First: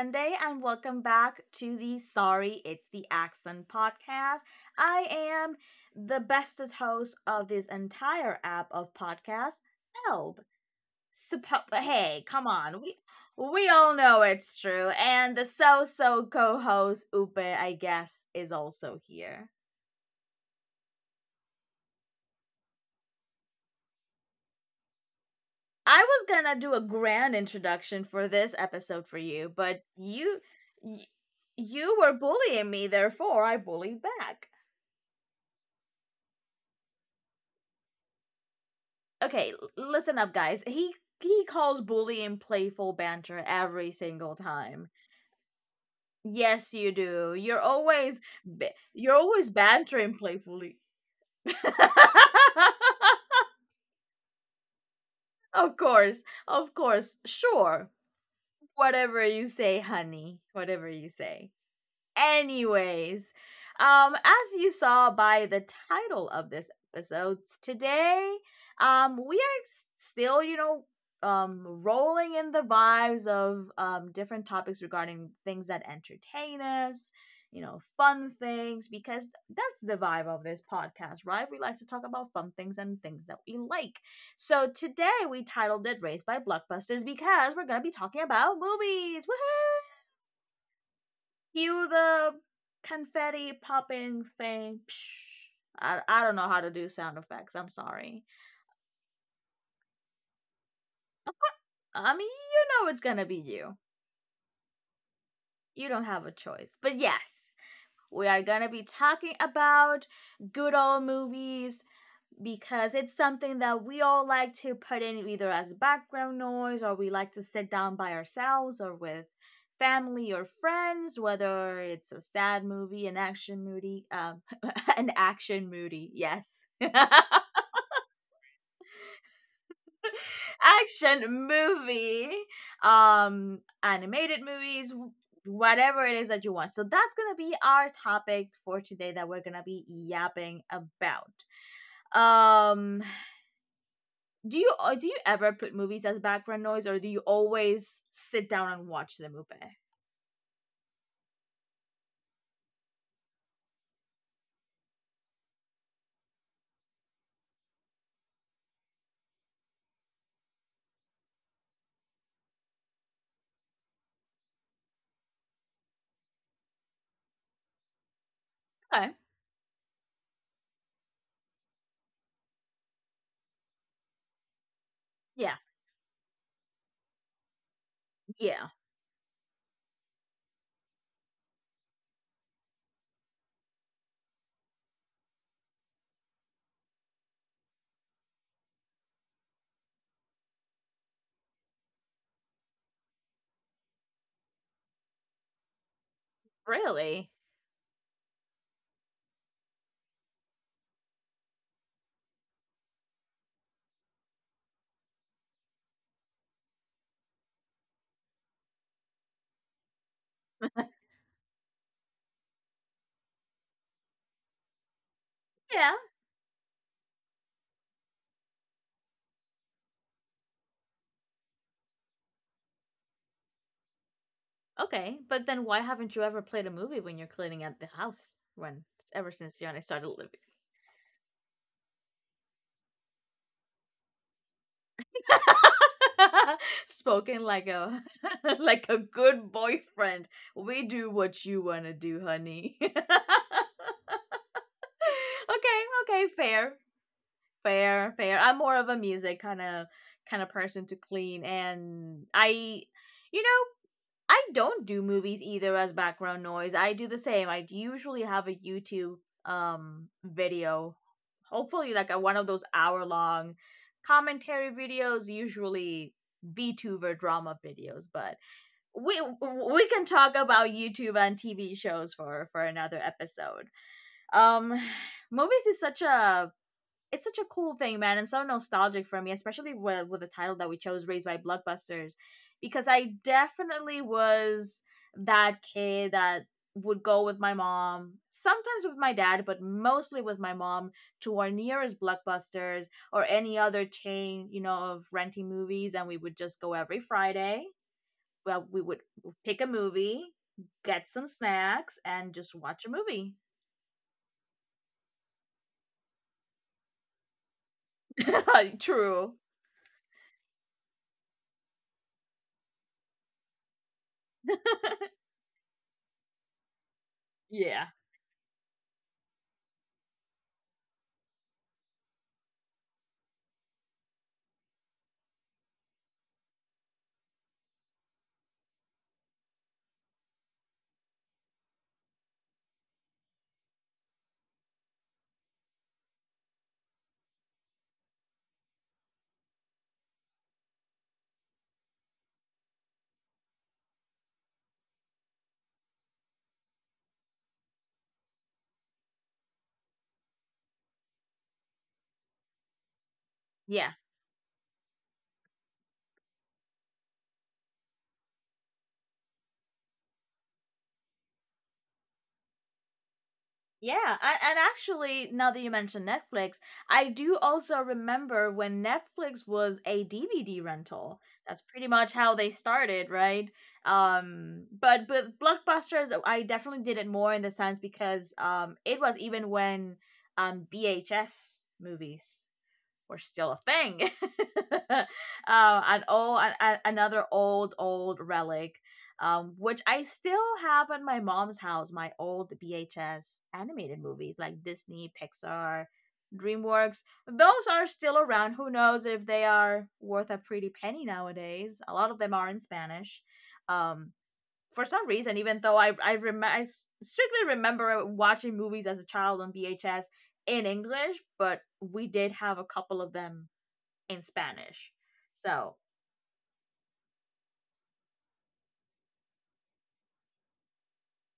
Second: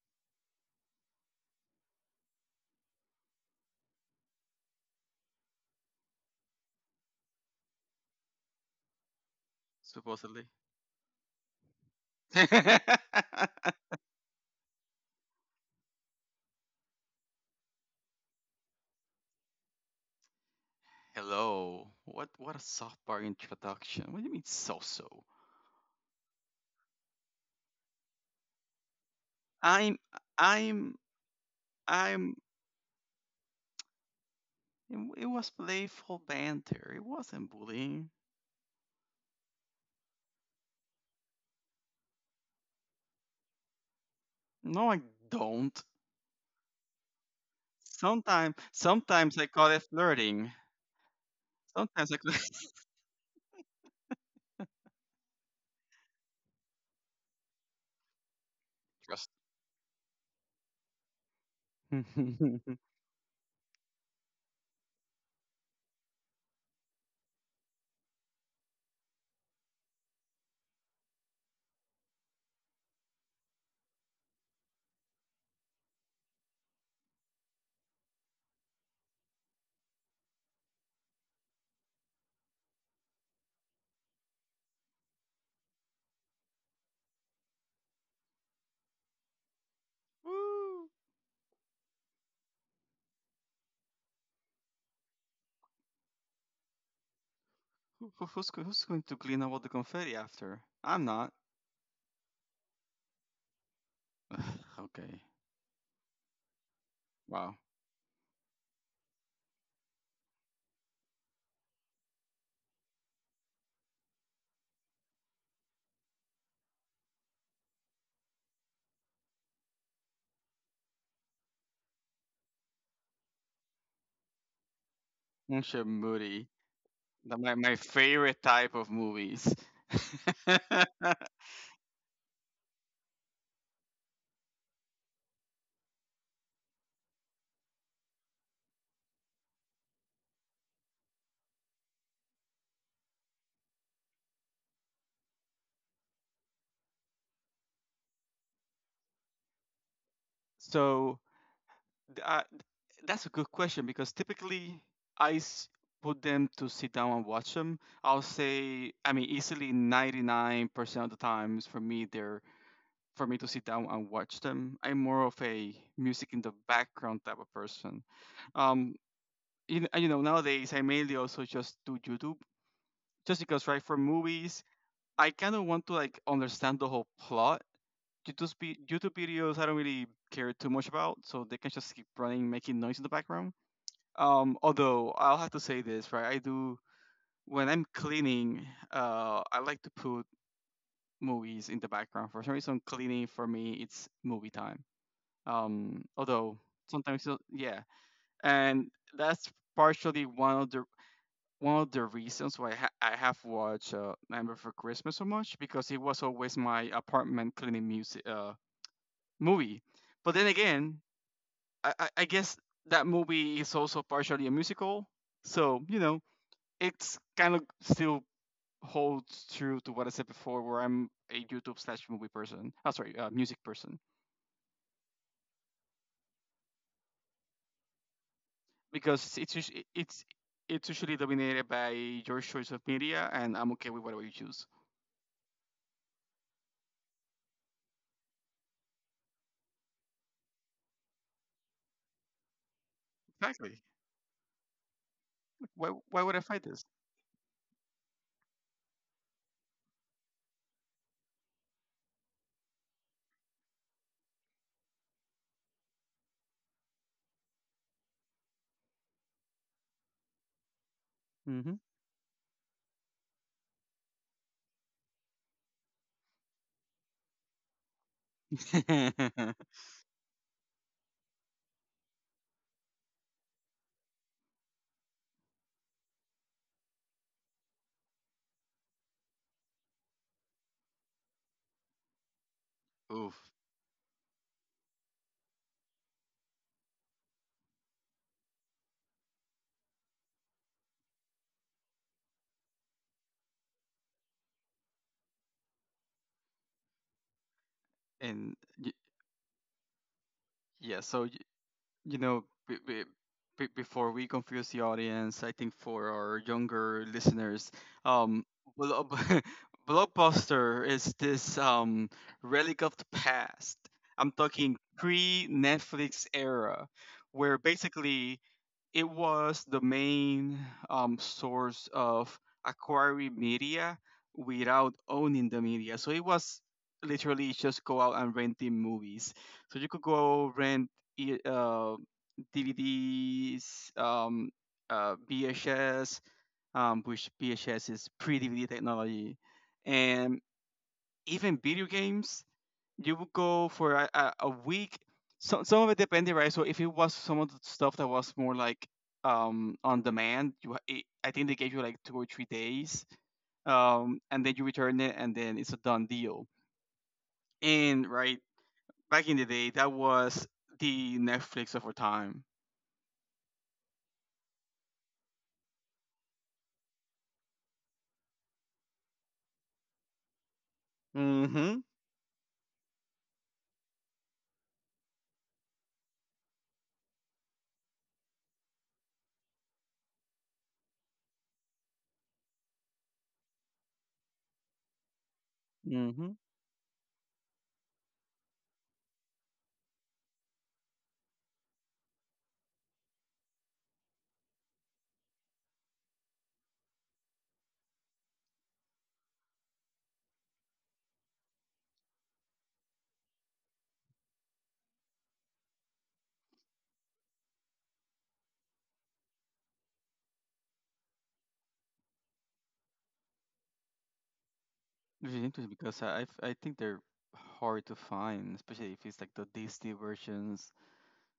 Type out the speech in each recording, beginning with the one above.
Sunday, and welcome back to the Sorry It's the Accent podcast. I am the bestest host of this entire app of podcasts, Elb. Supposedly. Hey, come on. We we all know it's true. And the co host, Upe, I guess, is also here. Hello. What a softball introduction. What do you mean so so? I was gonna do a grand introduction for this episode for you, but I'm I'm y- you were I'm bullying me, therefore I bullied back. It was playful banter. It wasn't bullying. Okay, listen up guys. He calls bullying playful banter every single time. No, I don't. Yes, you do. Sometimes You're sometimes I always call it bantering flirting. playfully. Sometimes I call it Of course. Of course. Sure. Whatever trust. you say, honey. Whatever you say. Woo. Anyways, as you saw by the title of this episode, today, we are still, rolling in the vibes of different topics regarding things that entertain us, you know, fun things, because that's the vibe of this podcast, right? We like to talk about fun things and things that we like. So today we titled it "Raised by Blockbusters" because we're gonna be talking about movies. Woohoo! Who, Cue the confetti popping thing. I don't know how to do sound effects. I'm sorry. Who's going to clean up all the confetti after? I'm not. I mean, you know it's gonna be you. Ugh, okay. You don't have a choice. But yes, Wow. we are gonna be talking about good old movies because it's something that we all like to put in either as background noise or we like to sit down by ourselves or with family or friends, whether it's a sad movie, an action movie, an action Bunch of movie, moody. yes, My favorite type of movies. action movie, animated movies, whatever it is that you want. So that's going to be our topic for today that we're going to be yapping about. Um do you uh, do you ever put movies as background noise, or do you always sit down and watch the movie? so th- uh, that's a good question because typically I s- put them to sit down and watch them. I'll say, I mean, easily 99% of the times for me, they're for me to sit down and watch them. I'm more of a music in the background type of person. Um, Okay. You know, nowadays I mainly also just do YouTube just because, right, for movies, I kind Yeah. of want to like understand the whole plot Yeah. Due to videos I don't really care too much about, so they can just keep running, making noise in the background. Although I'll have to say this, right? I do when I'm cleaning. I like to put movies in the background. For some reason, cleaning for me it's movie time. Although Really? Yeah, and that's partially one of the reasons why I have watched Nightmare Before Christmas so much because it was always my apartment cleaning music movie. But then again, I guess that movie is also partially a musical, so Yeah, it's kind of still holds true to what I said before, where I'm a YouTube slash movie person. Oh, sorry, music person, okay, but then why haven't you ever played a movie when you're cleaning out the house, when ever because since you and I started living? it's usually dominated by your choice of media, and I'm okay with whatever you choose. Spoken like a like a good boyfriend. We do what you want to do, honey. Okay. Exactly. Why Okay, would I fight fair. this? Fair, fair. I'm more of a music kind of person to clean. And I you know, I don't do movies either as background noise. I do the same. I usually have a YouTube video. Hmm. Hopefully like a, one of those hour long commentary videos, usually VTuber drama videos, but we we can talk about YouTube and TV shows for another episode. Um movies is such a it's such a cool thing, man, and so nostalgic for me, especially with the title that we chose, "Raised by Blockbusters," because I Oof. definitely was that kid that would go with my mom, sometimes with my dad, but mostly with my mom to our nearest Blockbusters or any other chain, you know, of renting movies, and we would just go every Friday. And Well, we y- would pick a movie, yeah, get some so snacks, You and know, just b watch a b movie. b before we confuse the audience, I think for our younger listeners, um, blob True. Blockbuster is this relic of the past. I'm talking pre-Netflix era, where Yeah. basically it was the main source of acquiring media without owning the media. So it was literally just go out and renting movies. So you could go rent i- uh, DVDs, VHS, which VHS is pre DVD technology, and even video games you would go for a week. Some of it depended, right? So if it was some of the stuff that was more like on demand, it, I think they gave you like 2 or 3 days, Yeah. And then you return it, and then it's a done deal. And right back in the day, that was the Netflix of our time. Yeah, and actually, now that you mention Netflix, I do also remember when Netflix was a DVD rental. That's Mm-hmm. pretty much how they started, right? But blockbusters, I definitely did it more in the sense because it was even when VHS movies were still a thing. uh, an Mm-hmm. old, an, another old, old relic, which I still have in my mom's house. My old VHS animated movies like Disney, Pixar, DreamWorks. Those are still around. Who knows if they are worth a pretty penny nowadays? A lot of them are in Spanish. Um, for some reason, even though I strictly remember watching movies as a child on VHS in English, but we did have a couple of them in Spanish. Which is interesting So, because I think they're hard to find, especially if it's like the Disney versions.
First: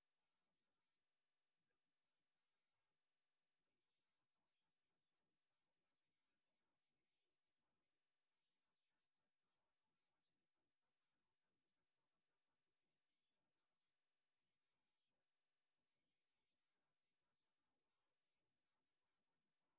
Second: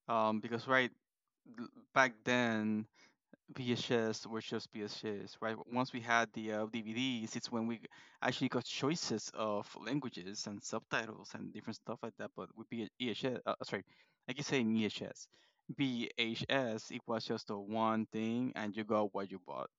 Because right l- back then VHS were just VHS, right? Once we had the DVDs, it's when we actually got choices of languages and subtitles and different stuff like that. But with VHS, sorry, I keep saying VHS. VHS, it was just the one thing, and you got what you bought.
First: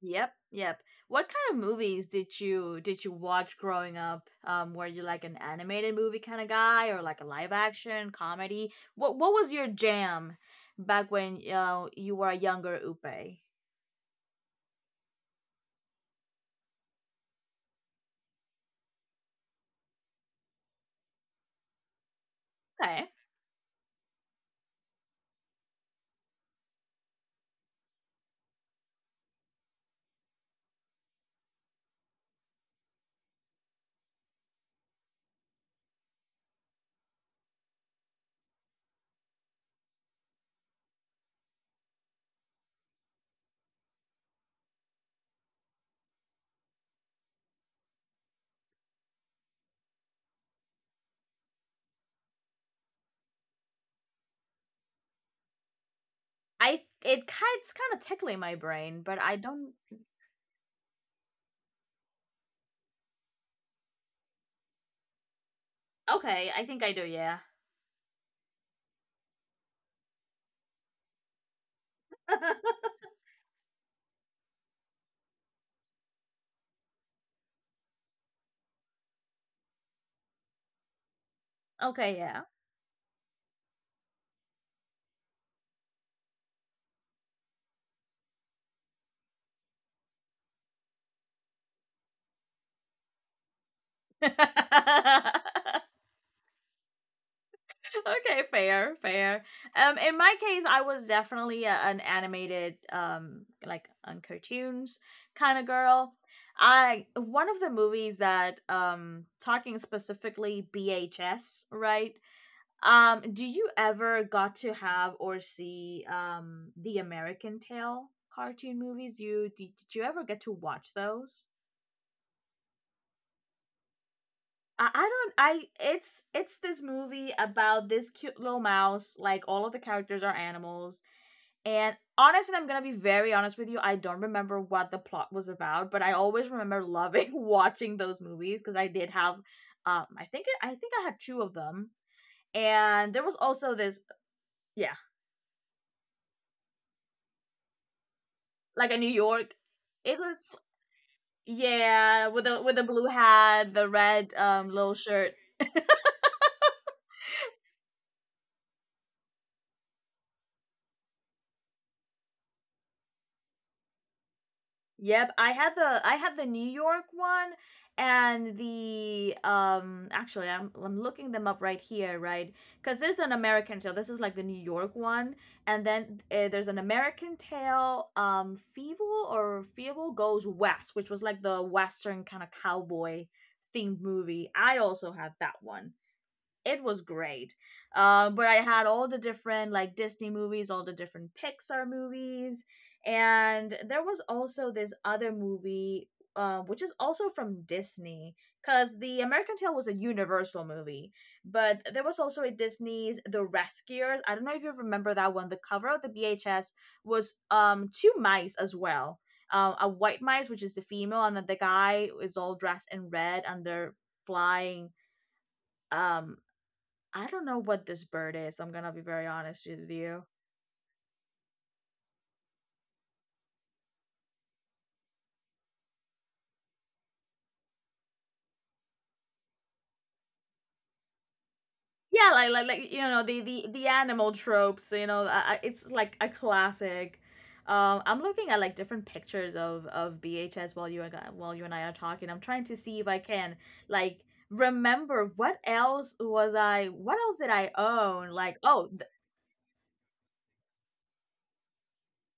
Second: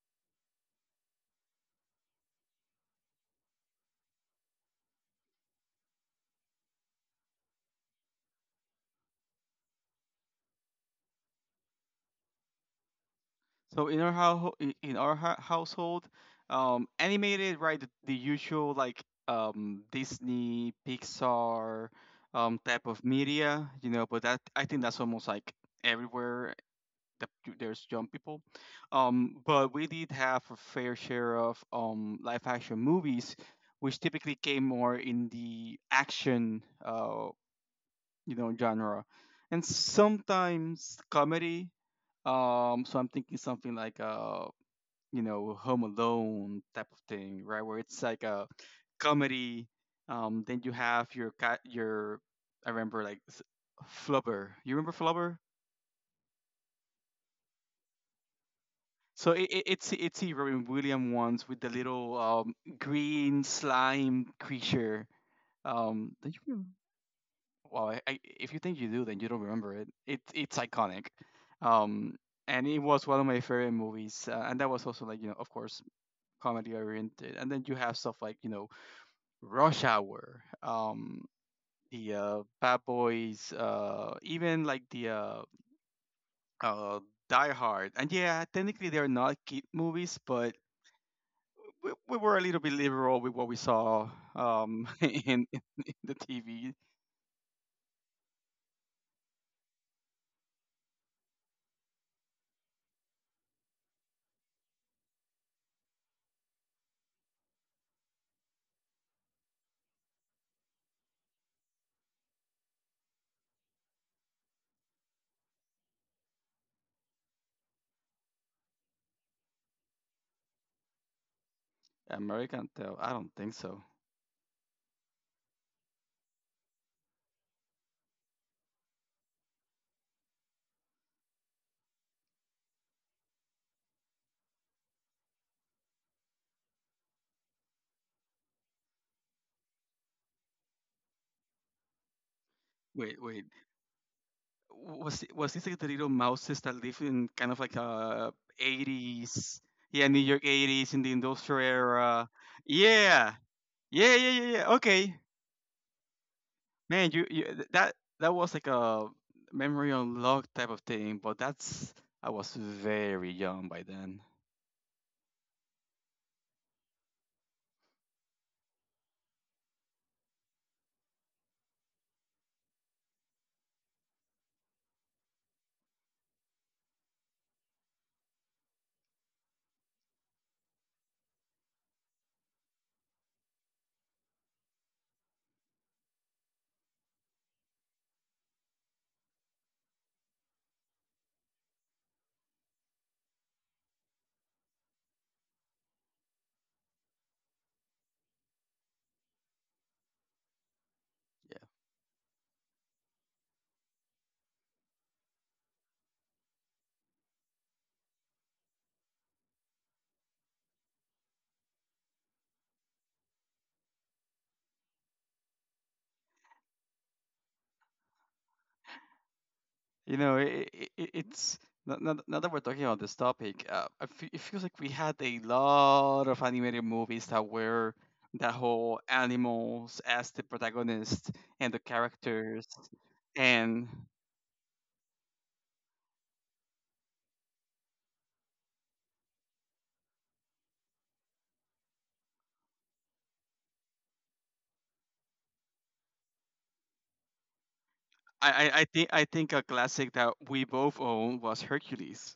yep, yep. What kind of movies did you watch growing up? Were you like an animated movie kind of guy, or like a live action comedy? What was your jam back when you were a younger Upe? So in our hou- household, animated, right? The usual like Disney, Pixar, type of Okay, media, you know. But that I think that's almost like everywhere the, there's young people. But we did have a fair share of live action movies, which typically came more in the action, you know, genre, and sometimes comedy. So I'm thinking something like you know, Home Alone type of thing, right? Where it's like a comedy. Then you have your cat, your I remember like s- Flubber. You remember Flubber? It's kind of tickling my brain, but So I don't. It's the Robin Williams ones with the little green slime creature. Do you Okay, I remember? think I do, yeah. Well, if you think you do, then you don't remember it. It it's iconic, um, and it was one of my favorite movies. And that was also like you know, of course, comedy oriented. And then you have stuff like you know, Rush Hour, the Okay, yeah. Bad Boys, even like the uh, Die Hard. And yeah, technically they're not kid movies, but we were a little bit liberal with what we saw um, in, in the TV. Okay, fair, fair. Um, in my case I was definitely a, an animated like on cartoons kind of girl. I one of the movies that talking specifically BHS, right? Do you ever got to have or see the American Tail cartoon movies? You did you ever get to watch those? American Tale. I don't think so. I don't I it's this movie about this cute little mouse, like all of the characters are animals. And honestly, I'm gonna be very honest with you, I don't remember what the plot was about, but I always remember loving watching those movies because I did have um, I think I had two of them. And there Wait, was wait. also this yeah, Was it- was this like the little mouses that live in kind of like like a New York eighties? Yeah, it New was York eighties in the industrial yeah, era. with a blue Yeah, hat, the red yeah. little Okay, shirt. man, you th- that that was like a memory unlocked type of thing. But that's I was very young by then. Yep, I had the New York one and the actually I'm looking them up right here, right? Cuz there's an American Tail. This is like the New York one, and then there's an American Tail, um, Feeble or Feeble Goes West, which was like the western kind of cowboy themed movie. I also had that one. It was great. But I had all the different like Disney movies, all the different Pixar movies, and there was also this other movie, which is also from Disney, because the American Tail was a Universal movie, but there was also a Disney's The Rescuers. I don't know if you remember that one. The cover of the BHS was two mice as well. A white mice, which is the female, and then the guy is all dressed in red, and they're flying um I don't know what this bird is. I'm gonna be very honest with You you. know, it's now, now that we're talking about this topic, it feels like we had a lot of animated movies that were that whole animals as the protagonist and the Yeah, like characters, you know the and animal tropes. You know, it's like a classic. I'm looking at like different pictures of BHS while while you and I are talking. I'm trying to see if I can like remember what else was I what else did I own? Like, oh. I think a classic that we both own was Hercules.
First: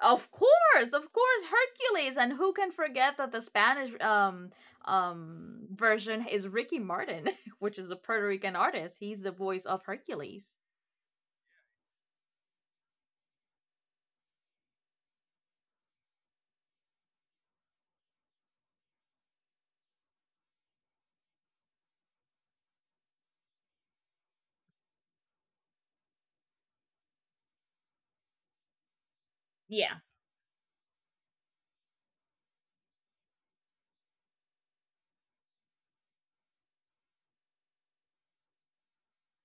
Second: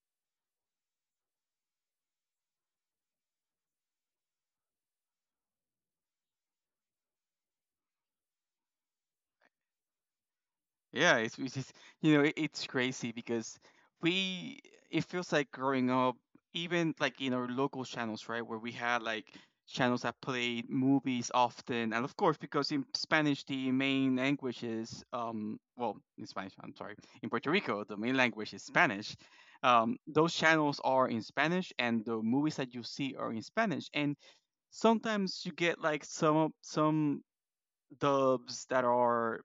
Of course, Hercules, and who can forget that the Spanish version is Ricky Martin, which is a Puerto Rican artist. He's the voice of Hercules. Yeah, it's just, you know, it, it's crazy because we, it feels like growing up, even like in our local channels, right, where we had like channels that played movies often. And of course, because in Spanish, the main language is, well, in Spanish, I'm sorry, in Puerto Rico, the main language is Spanish. Yeah. Those channels are in Spanish and the movies that you see are in Spanish. And sometimes you get like some dubs that are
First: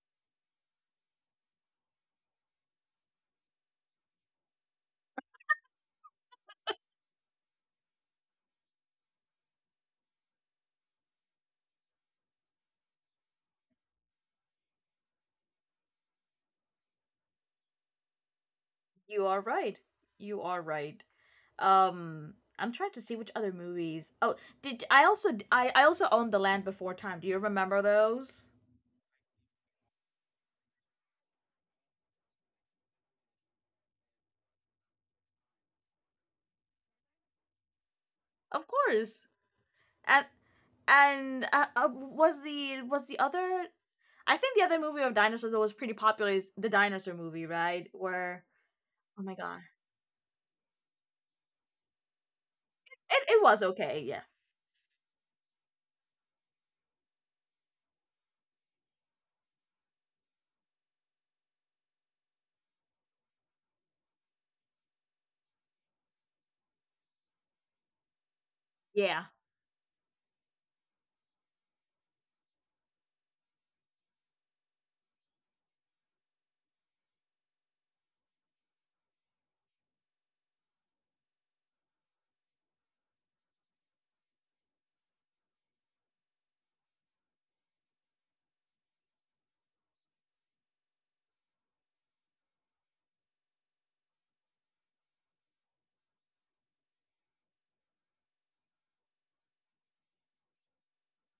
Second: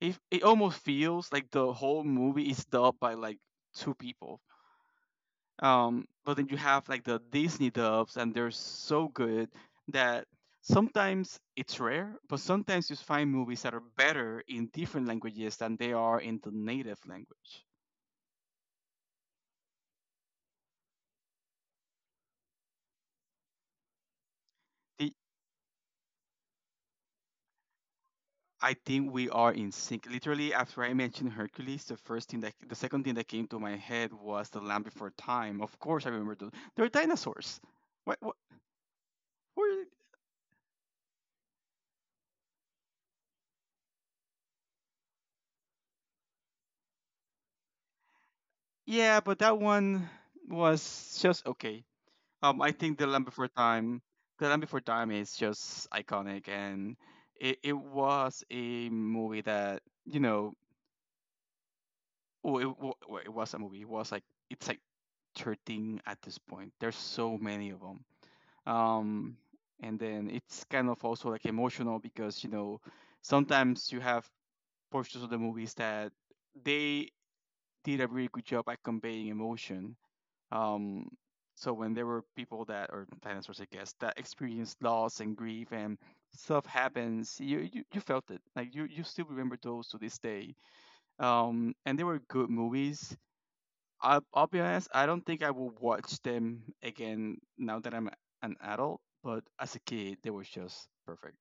it it almost feels like the whole movie is dubbed by like two people. But then you have like the Disney dubs, and they're so good that sometimes it's rare, but sometimes you find movies that are better in different languages than they are in the native language. You are right. You are right. I'm trying to see which other movies. Oh, did The- I also owned The Land Before Time. Do you remember those? I think we are in sync. Literally, after I mentioned Hercules, the second thing that came to my head was The Land Before Time. Of course, I remember those. They're dinosaurs. What? What Of course. where and and was the other? I think the other movie of dinosaurs that was pretty popular is the dinosaur movie, right? Where Yeah, oh my but that god, one was just okay. I think it was okay, yeah, the Land Before Time is just iconic, and it was a movie that you know, well, it was a movie. It's like 13 at this point. There's so many of them. yeah, Um, and then it's kind of also like emotional because you know sometimes you have portions of the movies that they did a really good job at conveying emotion. Um, so when there were people that, or dinosaurs, I guess, that experienced loss and grief and stuff happens, you felt it. Like you still remember those to this day. And they were good movies. I'll be honest, I don't think I will watch them again now that I'm an adult. But as a kid, they were just perfect.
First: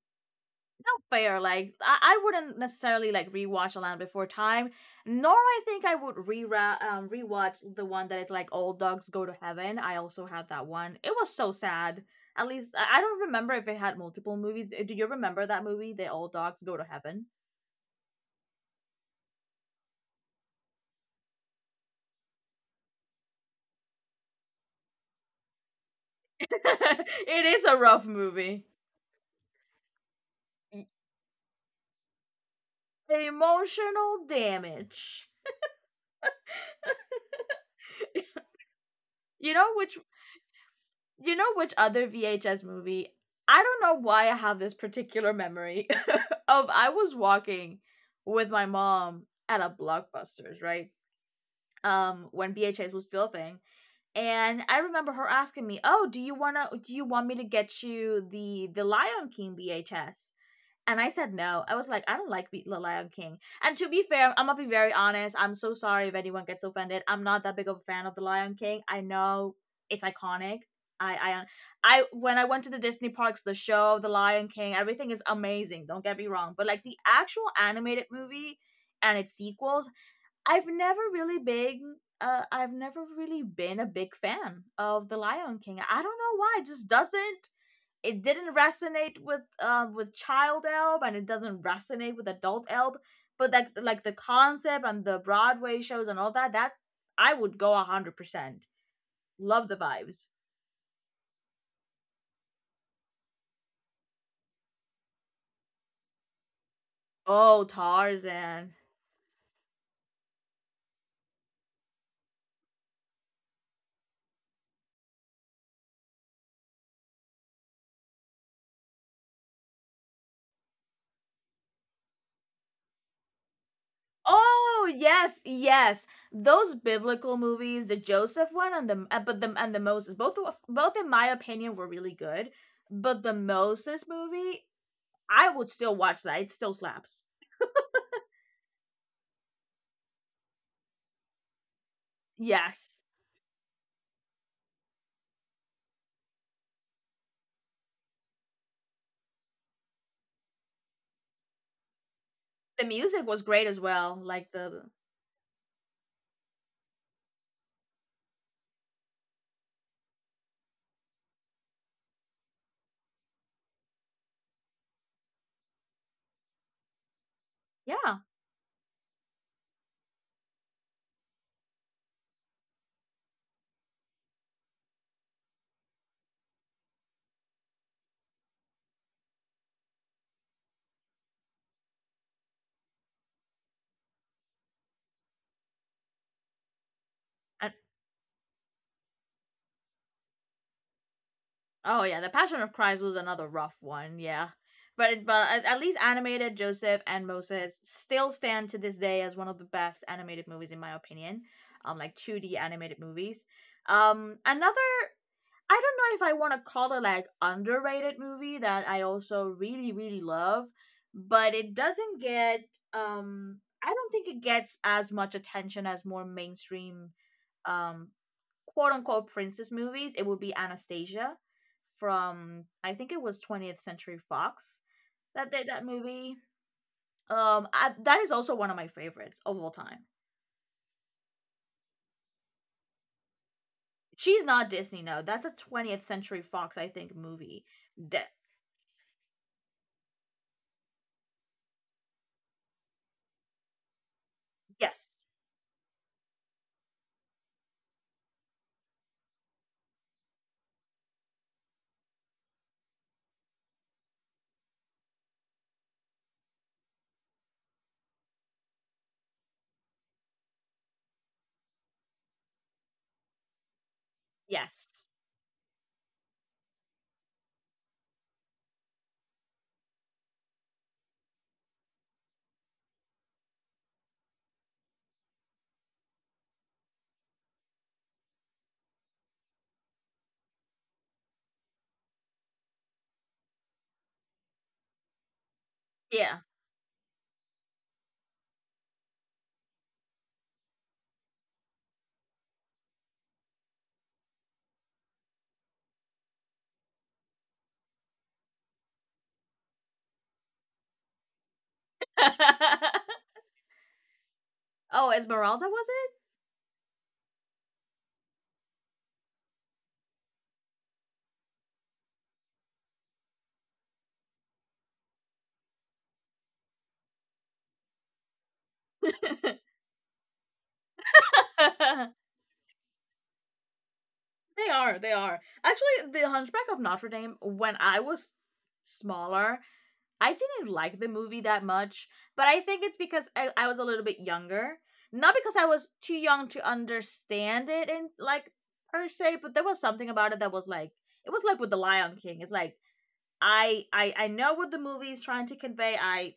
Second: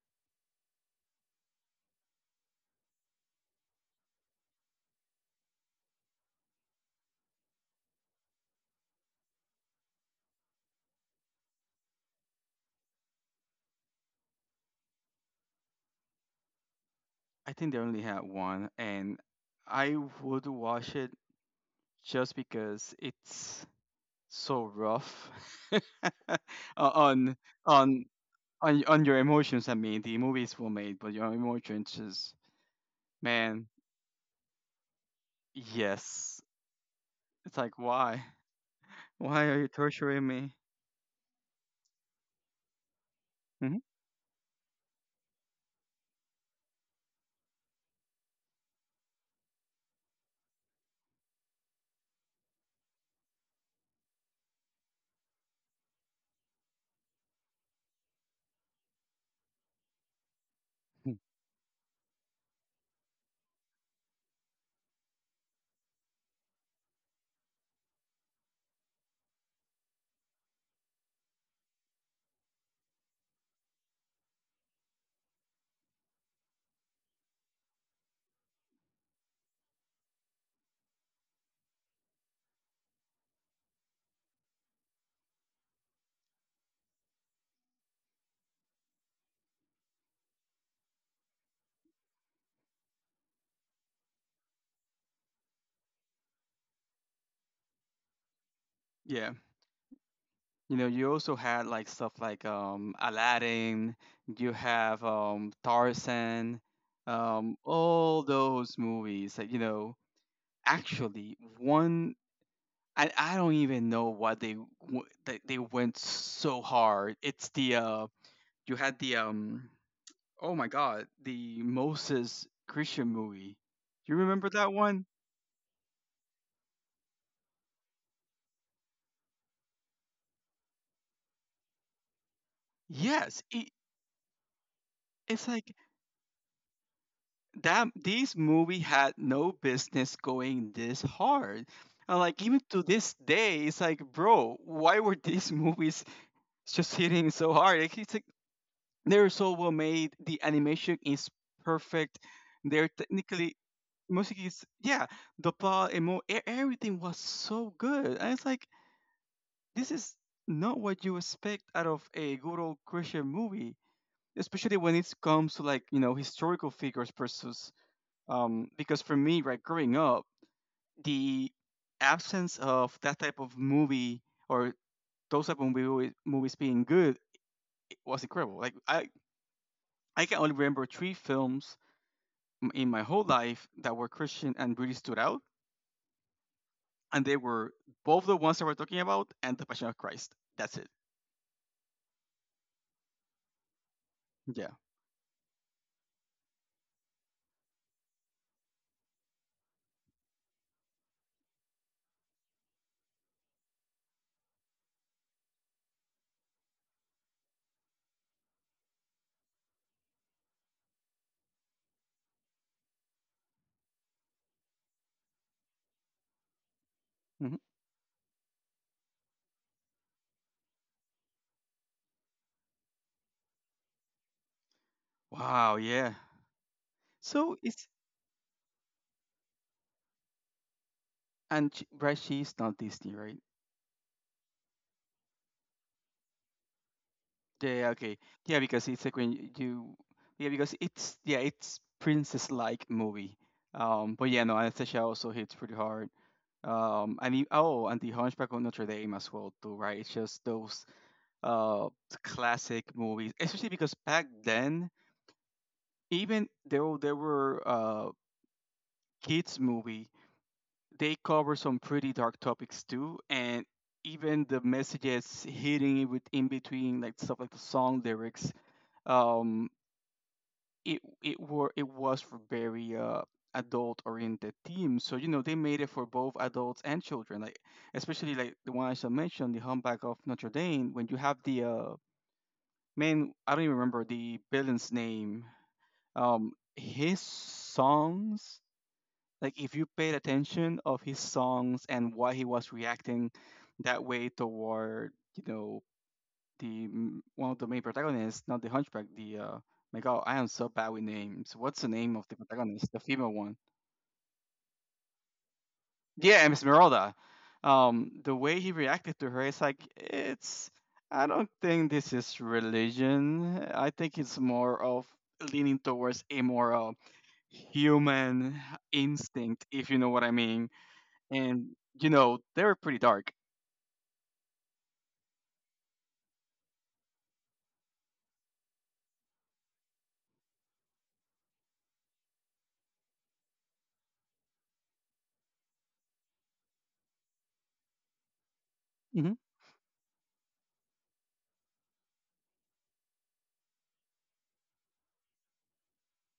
fair. Like I wouldn't necessarily like rewatch A Land Before Time, nor I think I would re rewatch the one that is like Old Dogs Go to Heaven. I also had that one. It was so sad. At least I don't remember if it had multiple movies. Do you remember that movie, The Old Dogs Go to Heaven? I think they only had one, and I would watch it just because it's so rough on It is a on rough movie. On your emotions. I mean, the movies were made, but your emotions just man, Emotional damage. yes. It's like why you are know you which torturing me? you know which other VHS movie? I Hmm. don't know why I have this particular memory of I was walking with my mom at a Blockbusters, right? Um, when VHS was still a thing, and I remember her asking me, "Oh, do you wanna? Do you want me to get you the Lion King VHS?" And I said no. I was like, I don't like The Lion King. And to be fair, I'm gonna be very honest. I'm so sorry if anyone gets offended. I'm not that big of a fan of The Lion King. I know it's iconic. I I I when I went to the Disney parks, the show, The Lion King, everything is amazing. Don't get me wrong, but like the actual animated movie and its sequels I've never really big. I've never really been a big fan of The Lion King. I don't know why. It just doesn't. It didn't resonate with child Elb, and it doesn't resonate with adult Elb. But like the concept and the Broadway shows and all that, I would go 100%. Yeah, Love the vibes. you know, you also had like stuff like Aladdin. You have Tarzan, Oh, all Tarzan. those movies that you know. Actually, one I don't even know why they they went so hard. It's the you had the um oh my god, the Moses Christian movie. You remember that Oh one? yes, yes. Those biblical movies, the Joseph one and the but the and the Moses, both were- both in my opinion were really good. But the Yes, Moses movie, it's I would like still watch that. It still slaps. that this movie had no business going this hard. And like even to Yes, this day, it's like, bro, why were these movies just hitting so hard? Like, it's like they're so well made. The animation is perfect. the They're music was technically great as well. music Like is the yeah. The plot, e- everything was so good. And it's like this is not what you expect out of a good old Christian movie, especially when it comes to like, you know, historical figures versus yeah. Because for me, right, growing up, the absence of that type of movie or those type of movie, movies being good was incredible. Like I can only remember 3 films in my whole life that were Christian and really stood out, and they were both the ones that we're talking about and The Passion of Christ. That's it. Oh yeah, the Passion of Christ was another rough one. Yeah, Yeah. but at least animated Joseph and Moses still stand to this day as one of the best animated movies in my opinion. Like two D animated movies. Another I don't know if I want to call it like underrated movie that I also really love, but it doesn't get I don't think it gets as much attention as more mainstream Hmm. um quote unquote princess movies. It would be Anastasia from, I think, it was 20th Century Fox that did Wow. that Yeah. movie. So it's. That is also one of my favorites of all time. Right, she's not Disney, right? She's not Disney, no. That's a 20th Century Fox, I think, movie. Yeah, yeah, okay. De- Yeah, because it's like yeah, because it's yeah, it's princess-like movie. But yeah, no, Anastasia yes. also hits pretty hard. Oh, and the Hunchback of Notre Dame as well too, right? It's just those uh classic movies, especially because back then, even though there were kids movie, they cover some pretty dark topics too, and even the Yes. messages hitting it with in between, like stuff like the song lyrics. um, it it were it was for very adult oriented themes. So you know they made it for both adults and children, like especially like the one I shall mention, the Humpback of Notre Dame, when you have the man, I don't even remember the villain's name. Yeah. His songs, like if you paid attention of his songs and why he was reacting that way toward, you know, the one of the main protagonists, not the hunchback, the my god, I am so bad with names. What's the name of the protagonist, the female one? Oh, Esmeralda, was Yeah, Esmeralda. Um, the way he reacted to her is like, it's, I don't think this is religion, I think it's more of leaning towards a more human it? instinct, if you know what I mean. And you know they were pretty dark. They are, they are. Actually, The Hunchback of Notre Dame, when I was smaller, I didn't like the movie that much, but I think it's because I was a little bit younger. Not because I was too young to understand it and like, per Hmm. se, but there was something about it that was like it was like with The Lion King. It's like I know what the movie is trying to convey. I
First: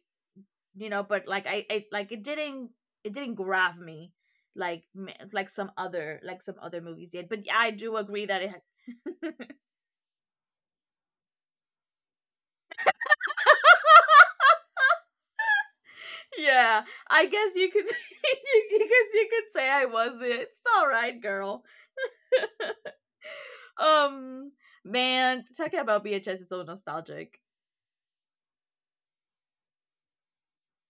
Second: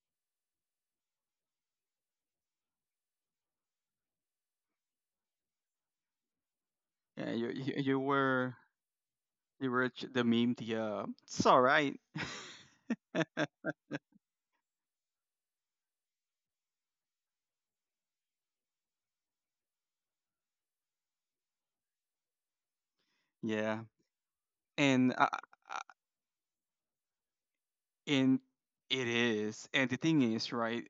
you know but like I like it didn't, it didn't grab me like like some other movies did. Yeah, But you yeah, I you, do you agree that it were, had you were the meme. The it's all right. yeah, I guess you could. You guess you could say I was the it's all right girl. Yeah, um and uh, Man, uh, talking about bhs is so nostalgic. and it is. And the thing is, right?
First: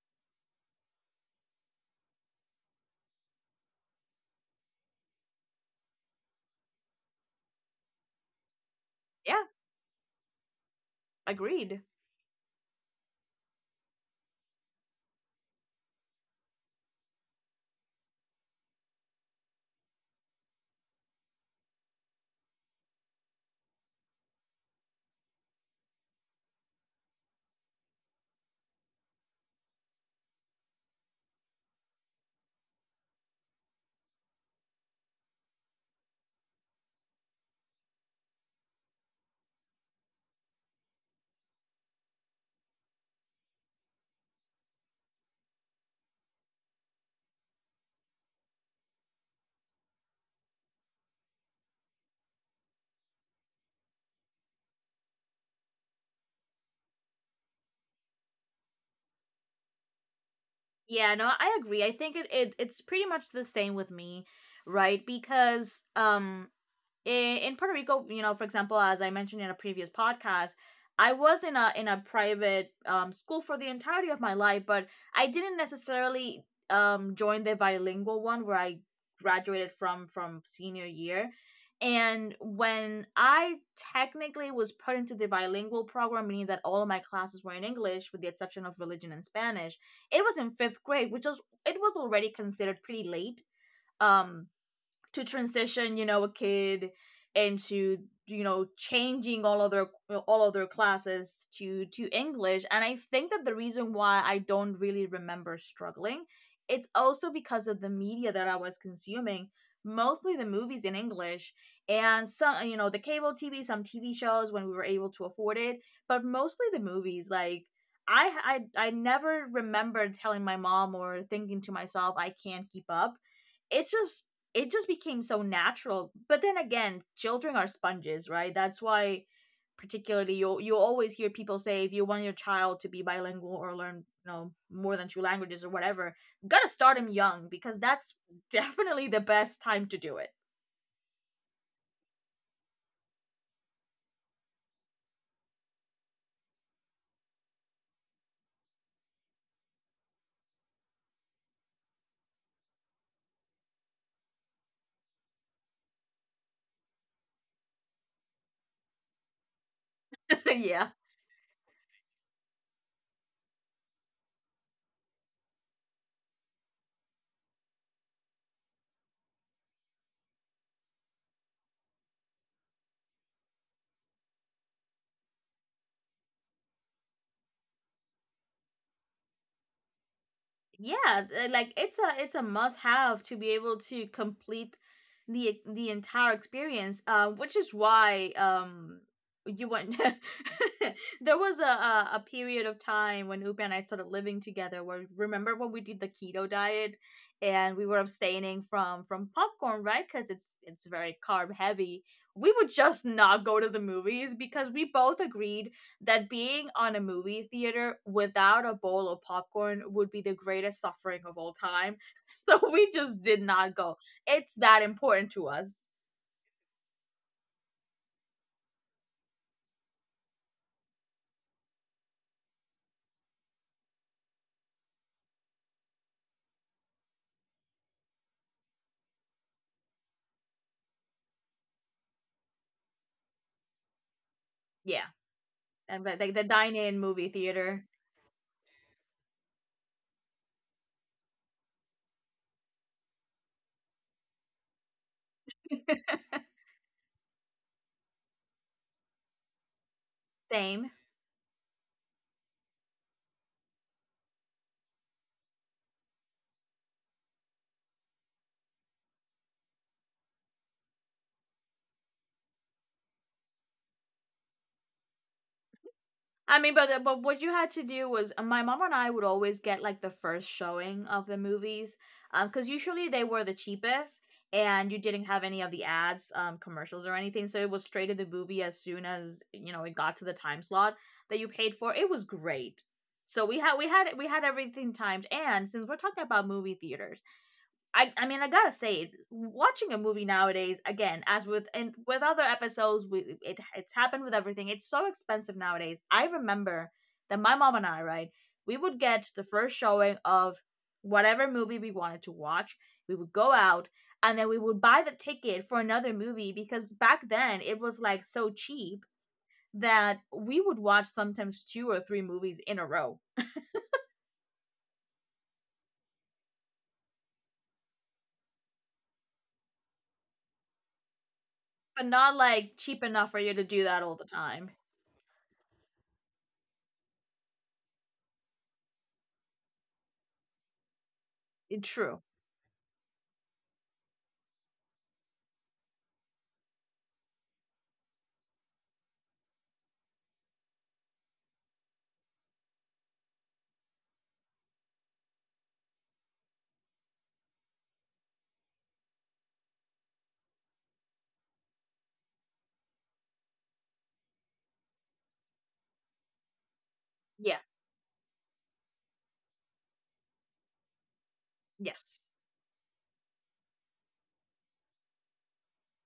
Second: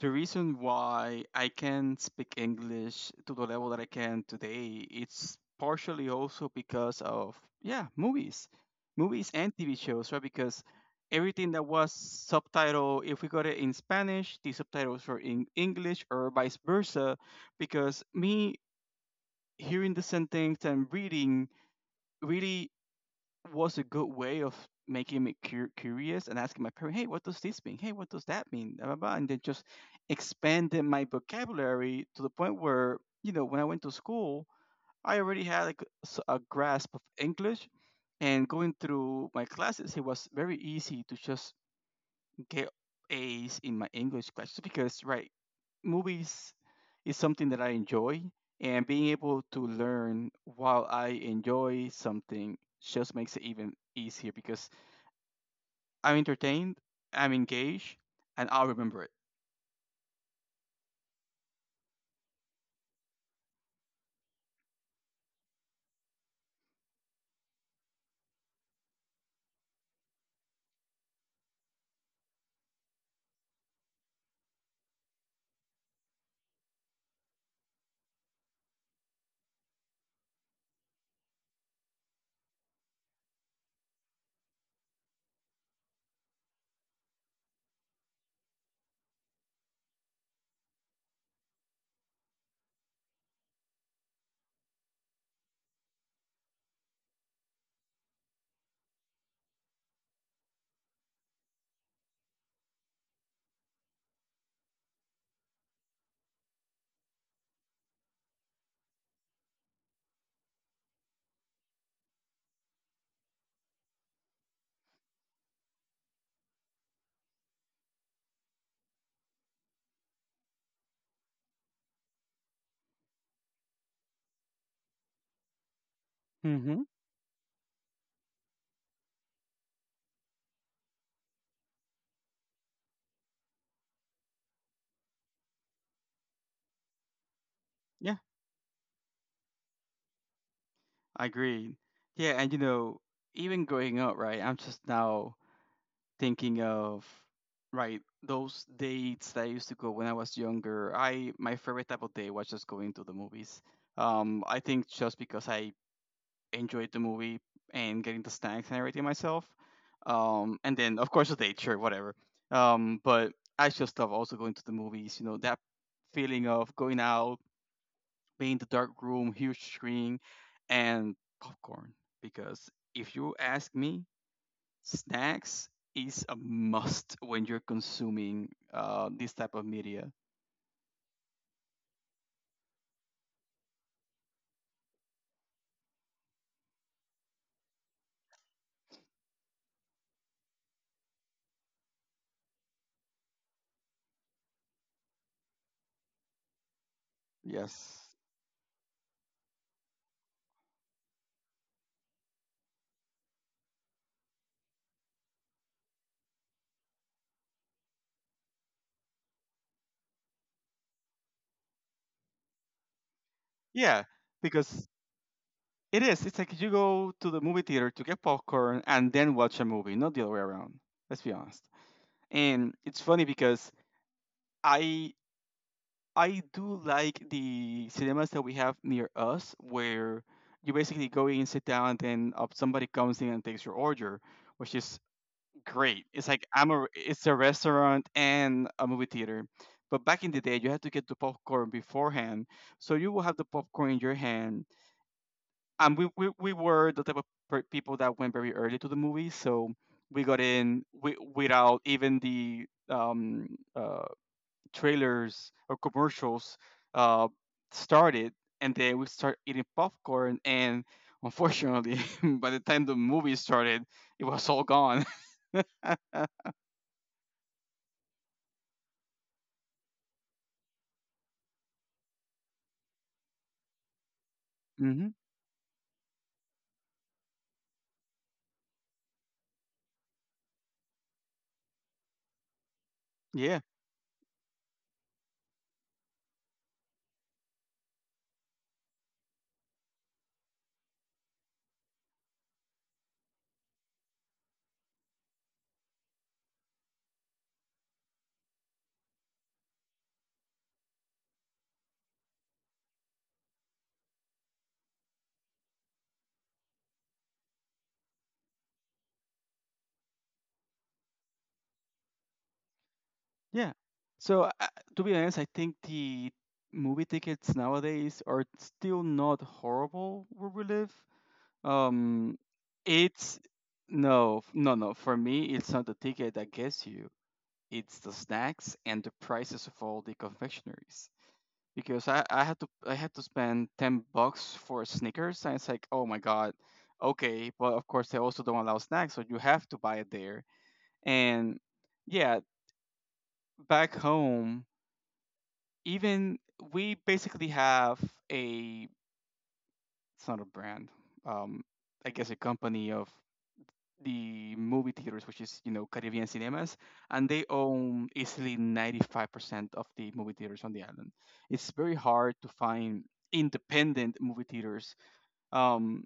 The reason why I can speak English to the level that I can today, it's partially also because of, yeah, movies. Movies Yeah, and TV shows, right? Because everything that agreed. was subtitled, if we got it in Spanish, the subtitles were in English or vice versa. Because me hearing the sentence and reading really was a good way of making me curious and asking my parents, hey, what does this mean? Hey, what does that mean? Blah, blah, blah. And then just expanded my vocabulary to the point where, you know, when I went to school, I already had like a grasp of English. And going through my classes, it was very easy to just get A's in my English classes because, right, movies is something that I enjoy, and being able to learn while I enjoy something just makes it even easier because I'm entertained, I'm engaged, and I'll remember it. Yeah, no, I agree. I think it's pretty much the same with me, right? Because um in, Puerto Rico, you know, for example, as I mentioned in a previous podcast, I was in a private, school for the entirety of my life, but I didn't necessarily, join the bilingual one where I graduated from senior year. And when I technically was put into the bilingual program, meaning that all of my classes were in English with the exception of religion and Spanish, it was in fifth grade, which was, it was already considered pretty late, um to transition, you know, a kid into, you know, changing all of their, all of their classes to English. And I think that the reason why I don't really remember struggling, it's also because of the media that I was consuming, mostly the movies in English, and some, you know, the cable TV, some TV shows when we were able to afford it, but mostly the movies. Like I never remember telling my mom or thinking to myself, I can't keep up. It's just, it just became so natural. But then Mm-hmm. again, children are sponges, right? That's why particularly you'll always hear people say, if you want your child to be bilingual or learn, you know, more than two languages or whatever, you gotta start them young because that's Yeah, definitely the best time to do it. I agree. Yeah, and you know, even growing up, right, I'm just now thinking of, right, those dates that I used to go when I was younger. I, my favorite type of day was just going to the movies. I think just because I enjoyed the movie and getting the snacks and everything myself. And Yeah. then of course the date, sure, whatever. But I just love also going to the movies. You know that feeling of going out, being in the dark room, huge screen, and popcorn. Because if you ask me, snacks is a must when you're consuming this type of media. Yeah, like it's a, it's a must have to be able to complete the entire experience, which is why you went. There was a, a period of time when Upa and I started living together where, remember when we did the keto diet and we were Yes. abstaining from popcorn, right? Because it's very carb heavy, we would just not go to the movies because we both agreed that being on a movie theater without a bowl of popcorn would be the greatest suffering of all time. So we just did not go. Yeah, It's that because important to us. it is. It's like you go to the movie theater to get popcorn and then watch a movie, not the other way around. Let's be honest. And it's funny because I I do like the cinemas that we have near us where you basically go in, sit down, and then somebody comes in and takes your order, which is Yeah. And great. It's the like I'm dine a, in it's movie a theater. restaurant and a movie theater. But back in the day, you had to get the popcorn beforehand, so you will have the popcorn in your hand. And we we, we were the type of people that went very early to the movies, so we got in Same. Without even the uh, trailers or commercials uh, started, and then we start eating popcorn. And unfortunately, by the time the movie started, it was all gone. I mean, but what you had to do was, my mom and I would always get like the first showing of the movies, because usually they were the cheapest, and you didn't have any of the ads, commercials or anything. So it was straight to the movie as soon as, you know, it got to the time slot that you paid for. It was great. So we Hmm. had, we had everything timed. And since we're talking about movie theaters, I mean, I gotta say, watching a movie nowadays, again, as with, and with other episodes, we, it, it's happened with everything, it's so expensive nowadays. I remember that my mom and I, right, we would get the first showing of whatever movie we wanted to watch, we would go out, and then we would buy the ticket for another movie, because back then it was like so cheap that we would watch sometimes two or three movies in a row. Yeah. So to be honest, I think the movie tickets nowadays are still not horrible where we live. But not Um, like cheap enough for it's, you to do that all the no, time. no, no. For me, it's not the ticket that gets you. It's the snacks and the prices of all the confectionaries. Because True. I had to spend 10 bucks for Snickers, and it's like, oh my god, okay. But of course, they also don't allow snacks, so you have to buy it there. And yeah, back home, even, we basically have a, it's not a brand, um I guess a company of the movie theaters, which is, you know, Caribbean Cinemas, and they Yeah. own easily 95% of the movie theaters on the island. It's very Yes. hard to find independent movie theaters. um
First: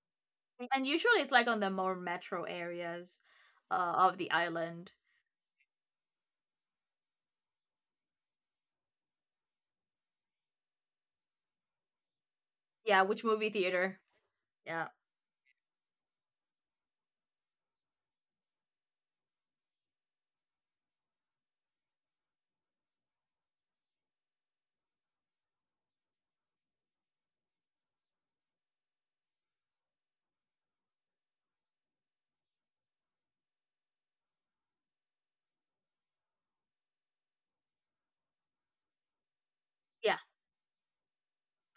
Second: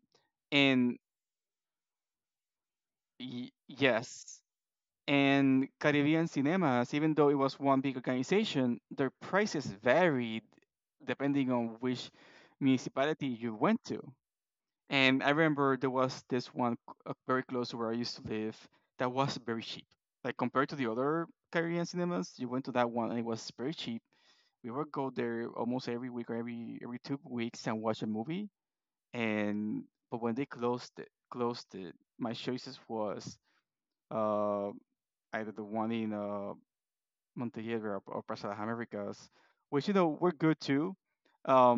Mm. And and usually it's like on the more metro areas, of the yes. island. And Caribbean Cinemas, even though it was one big organization, their prices varied depending on which Yeah, which municipality movie you went to. theater? Yeah. And I remember there was this one very close to where I used to live that was very cheap. Like compared to the other Caribbean Cinemas, you went to that one and it was very cheap. We would go there almost every week or every 2 weeks and watch a movie. And, but when they closed it, my choices was uh either the one in Montenegro, or Plaza de las Americas, which, you know, Yeah, were good too.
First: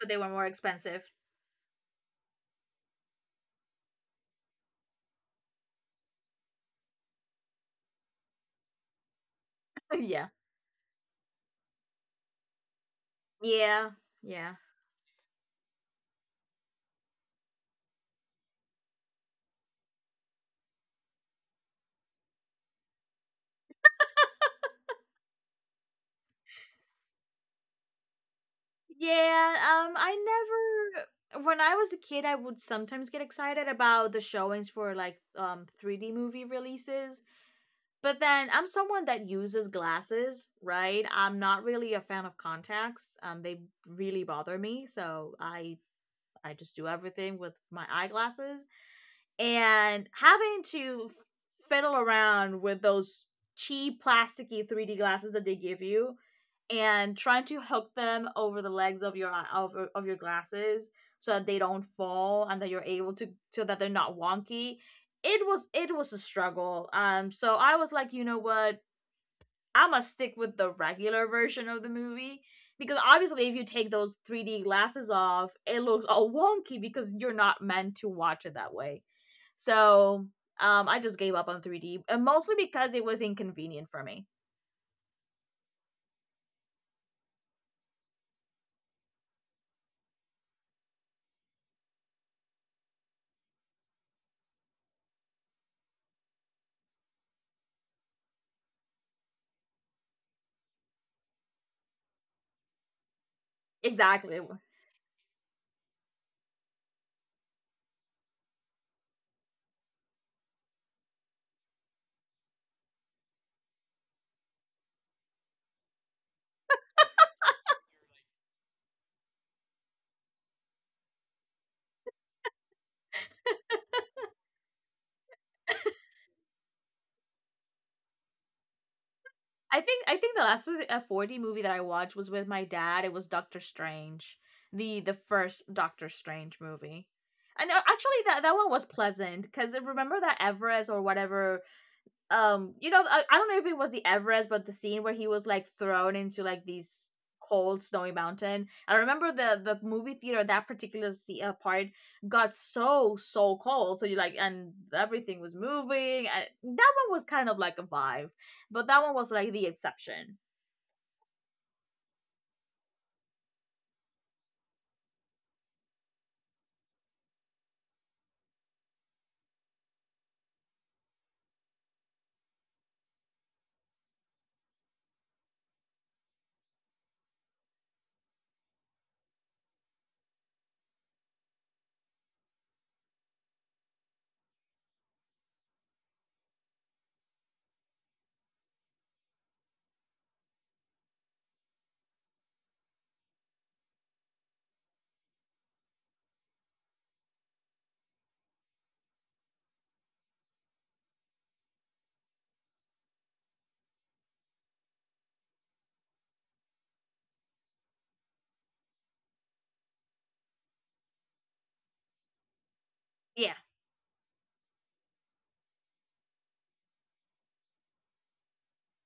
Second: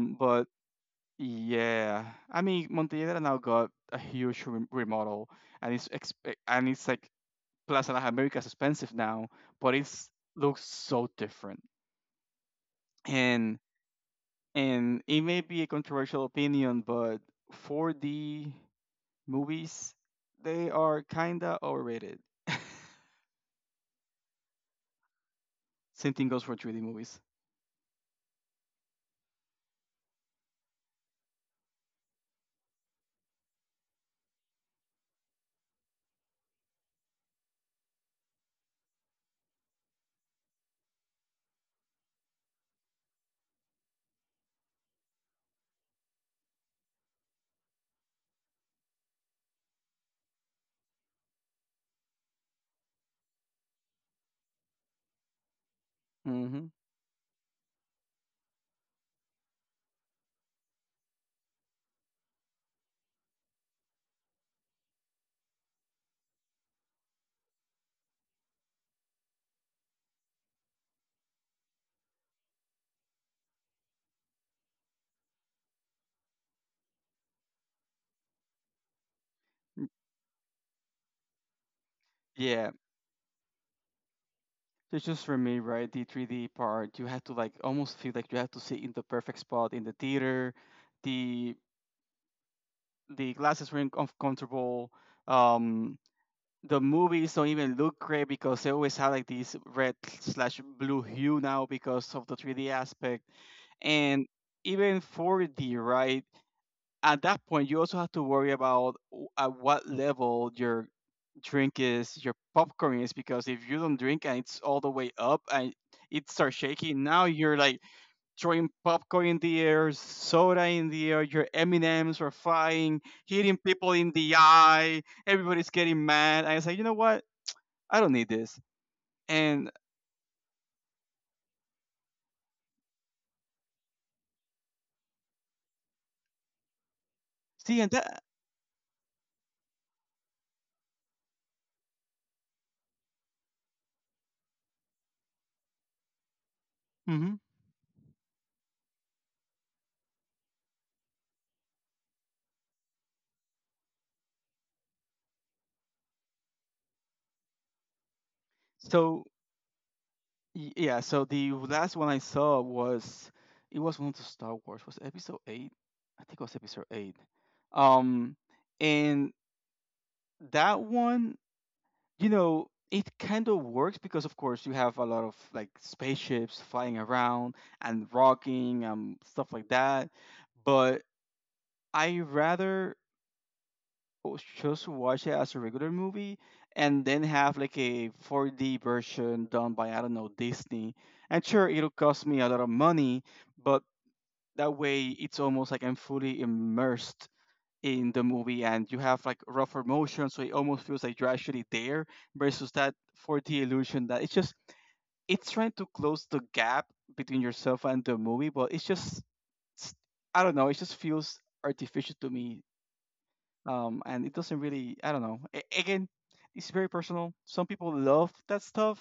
but they were more But expensive. yeah, I mean Montenegro now got a huge remodel, and it's and it's like Plaza de las Americas expensive now, but it's, Yeah. looks so different. And Yeah. Yeah. and it may be a controversial opinion, but 4D movies, they are kinda overrated. Same thing goes for 3D movies. Yeah, I never, when I was a kid I would sometimes get excited about the showings for like, 3D movie releases. But then I'm someone that uses glasses, right? I'm not really a fan of contacts. They really bother me, so I just do everything with my eyeglasses. And having to fiddle around with those cheap plasticky 3D glasses that they give you Hmm. and trying to hook them over the legs of your, of your glasses, so that they don't fall and that you're able to, so that they're not wonky, it was, it was a struggle. So I was like, you know what, I'm gonna stick with the regular version of the movie, because obviously, if you take those 3D glasses off, it looks all wonky because you're not meant to watch it that way. So I just gave up on 3D, and mostly Yeah, because it was inconvenient for me. so just for me, right, the 3D part, you have to like almost feel like you have to sit in the perfect spot in the theater. The the glasses were uncomfortable. Um, the movies don't even look great because they always have like these red slash blue hue now because of the 3D aspect. And Exactly. even 4D, right? At that point you also have to worry about at what level your drink is, your popcorn is, because if you don't drink and it's all the way up and it starts shaking, now you're like throwing popcorn in the air, soda in the air, your m&ms are flying, hitting people in the eye, everybody's getting mad, and it's like, you know what, I don't need this. And I think the last, 4D movie that I watched was with my dad. It was Doctor Strange, the first Doctor Strange movie. And see, and actually, that. that that one was pleasant because, remember that Everest or whatever, you know, I don't know if it was the Everest, but the scene where he was like thrown into like these Hmm. cold snowy mountain, I remember the movie theater, that particular, part got so so cold. So you like, and everything was moving, and that one was kind of like a vibe. But that one was So like the exception. Yeah, so the last one I saw was, it was one of the Star Wars. Was it episode eight? I think it was episode eight. Um, and that one, you know, it kind of works because of course you have a lot of like spaceships flying around and rocking and stuff like that. But I rather just watch it as a regular movie and then have like a 4D version done by, I don't know, Disney. And sure, it'll cost me a lot of money, but that way it's almost like I'm fully immersed in the movie and you have like rougher motion, so it almost feels like you're actually there versus that 4D illusion that it's just, it's trying to close the gap between yourself and the movie, but it's just s- I don't know, it just feels artificial to me. Yeah. And it doesn't really, I don't know. Again, it's very personal. Some people love that stuff,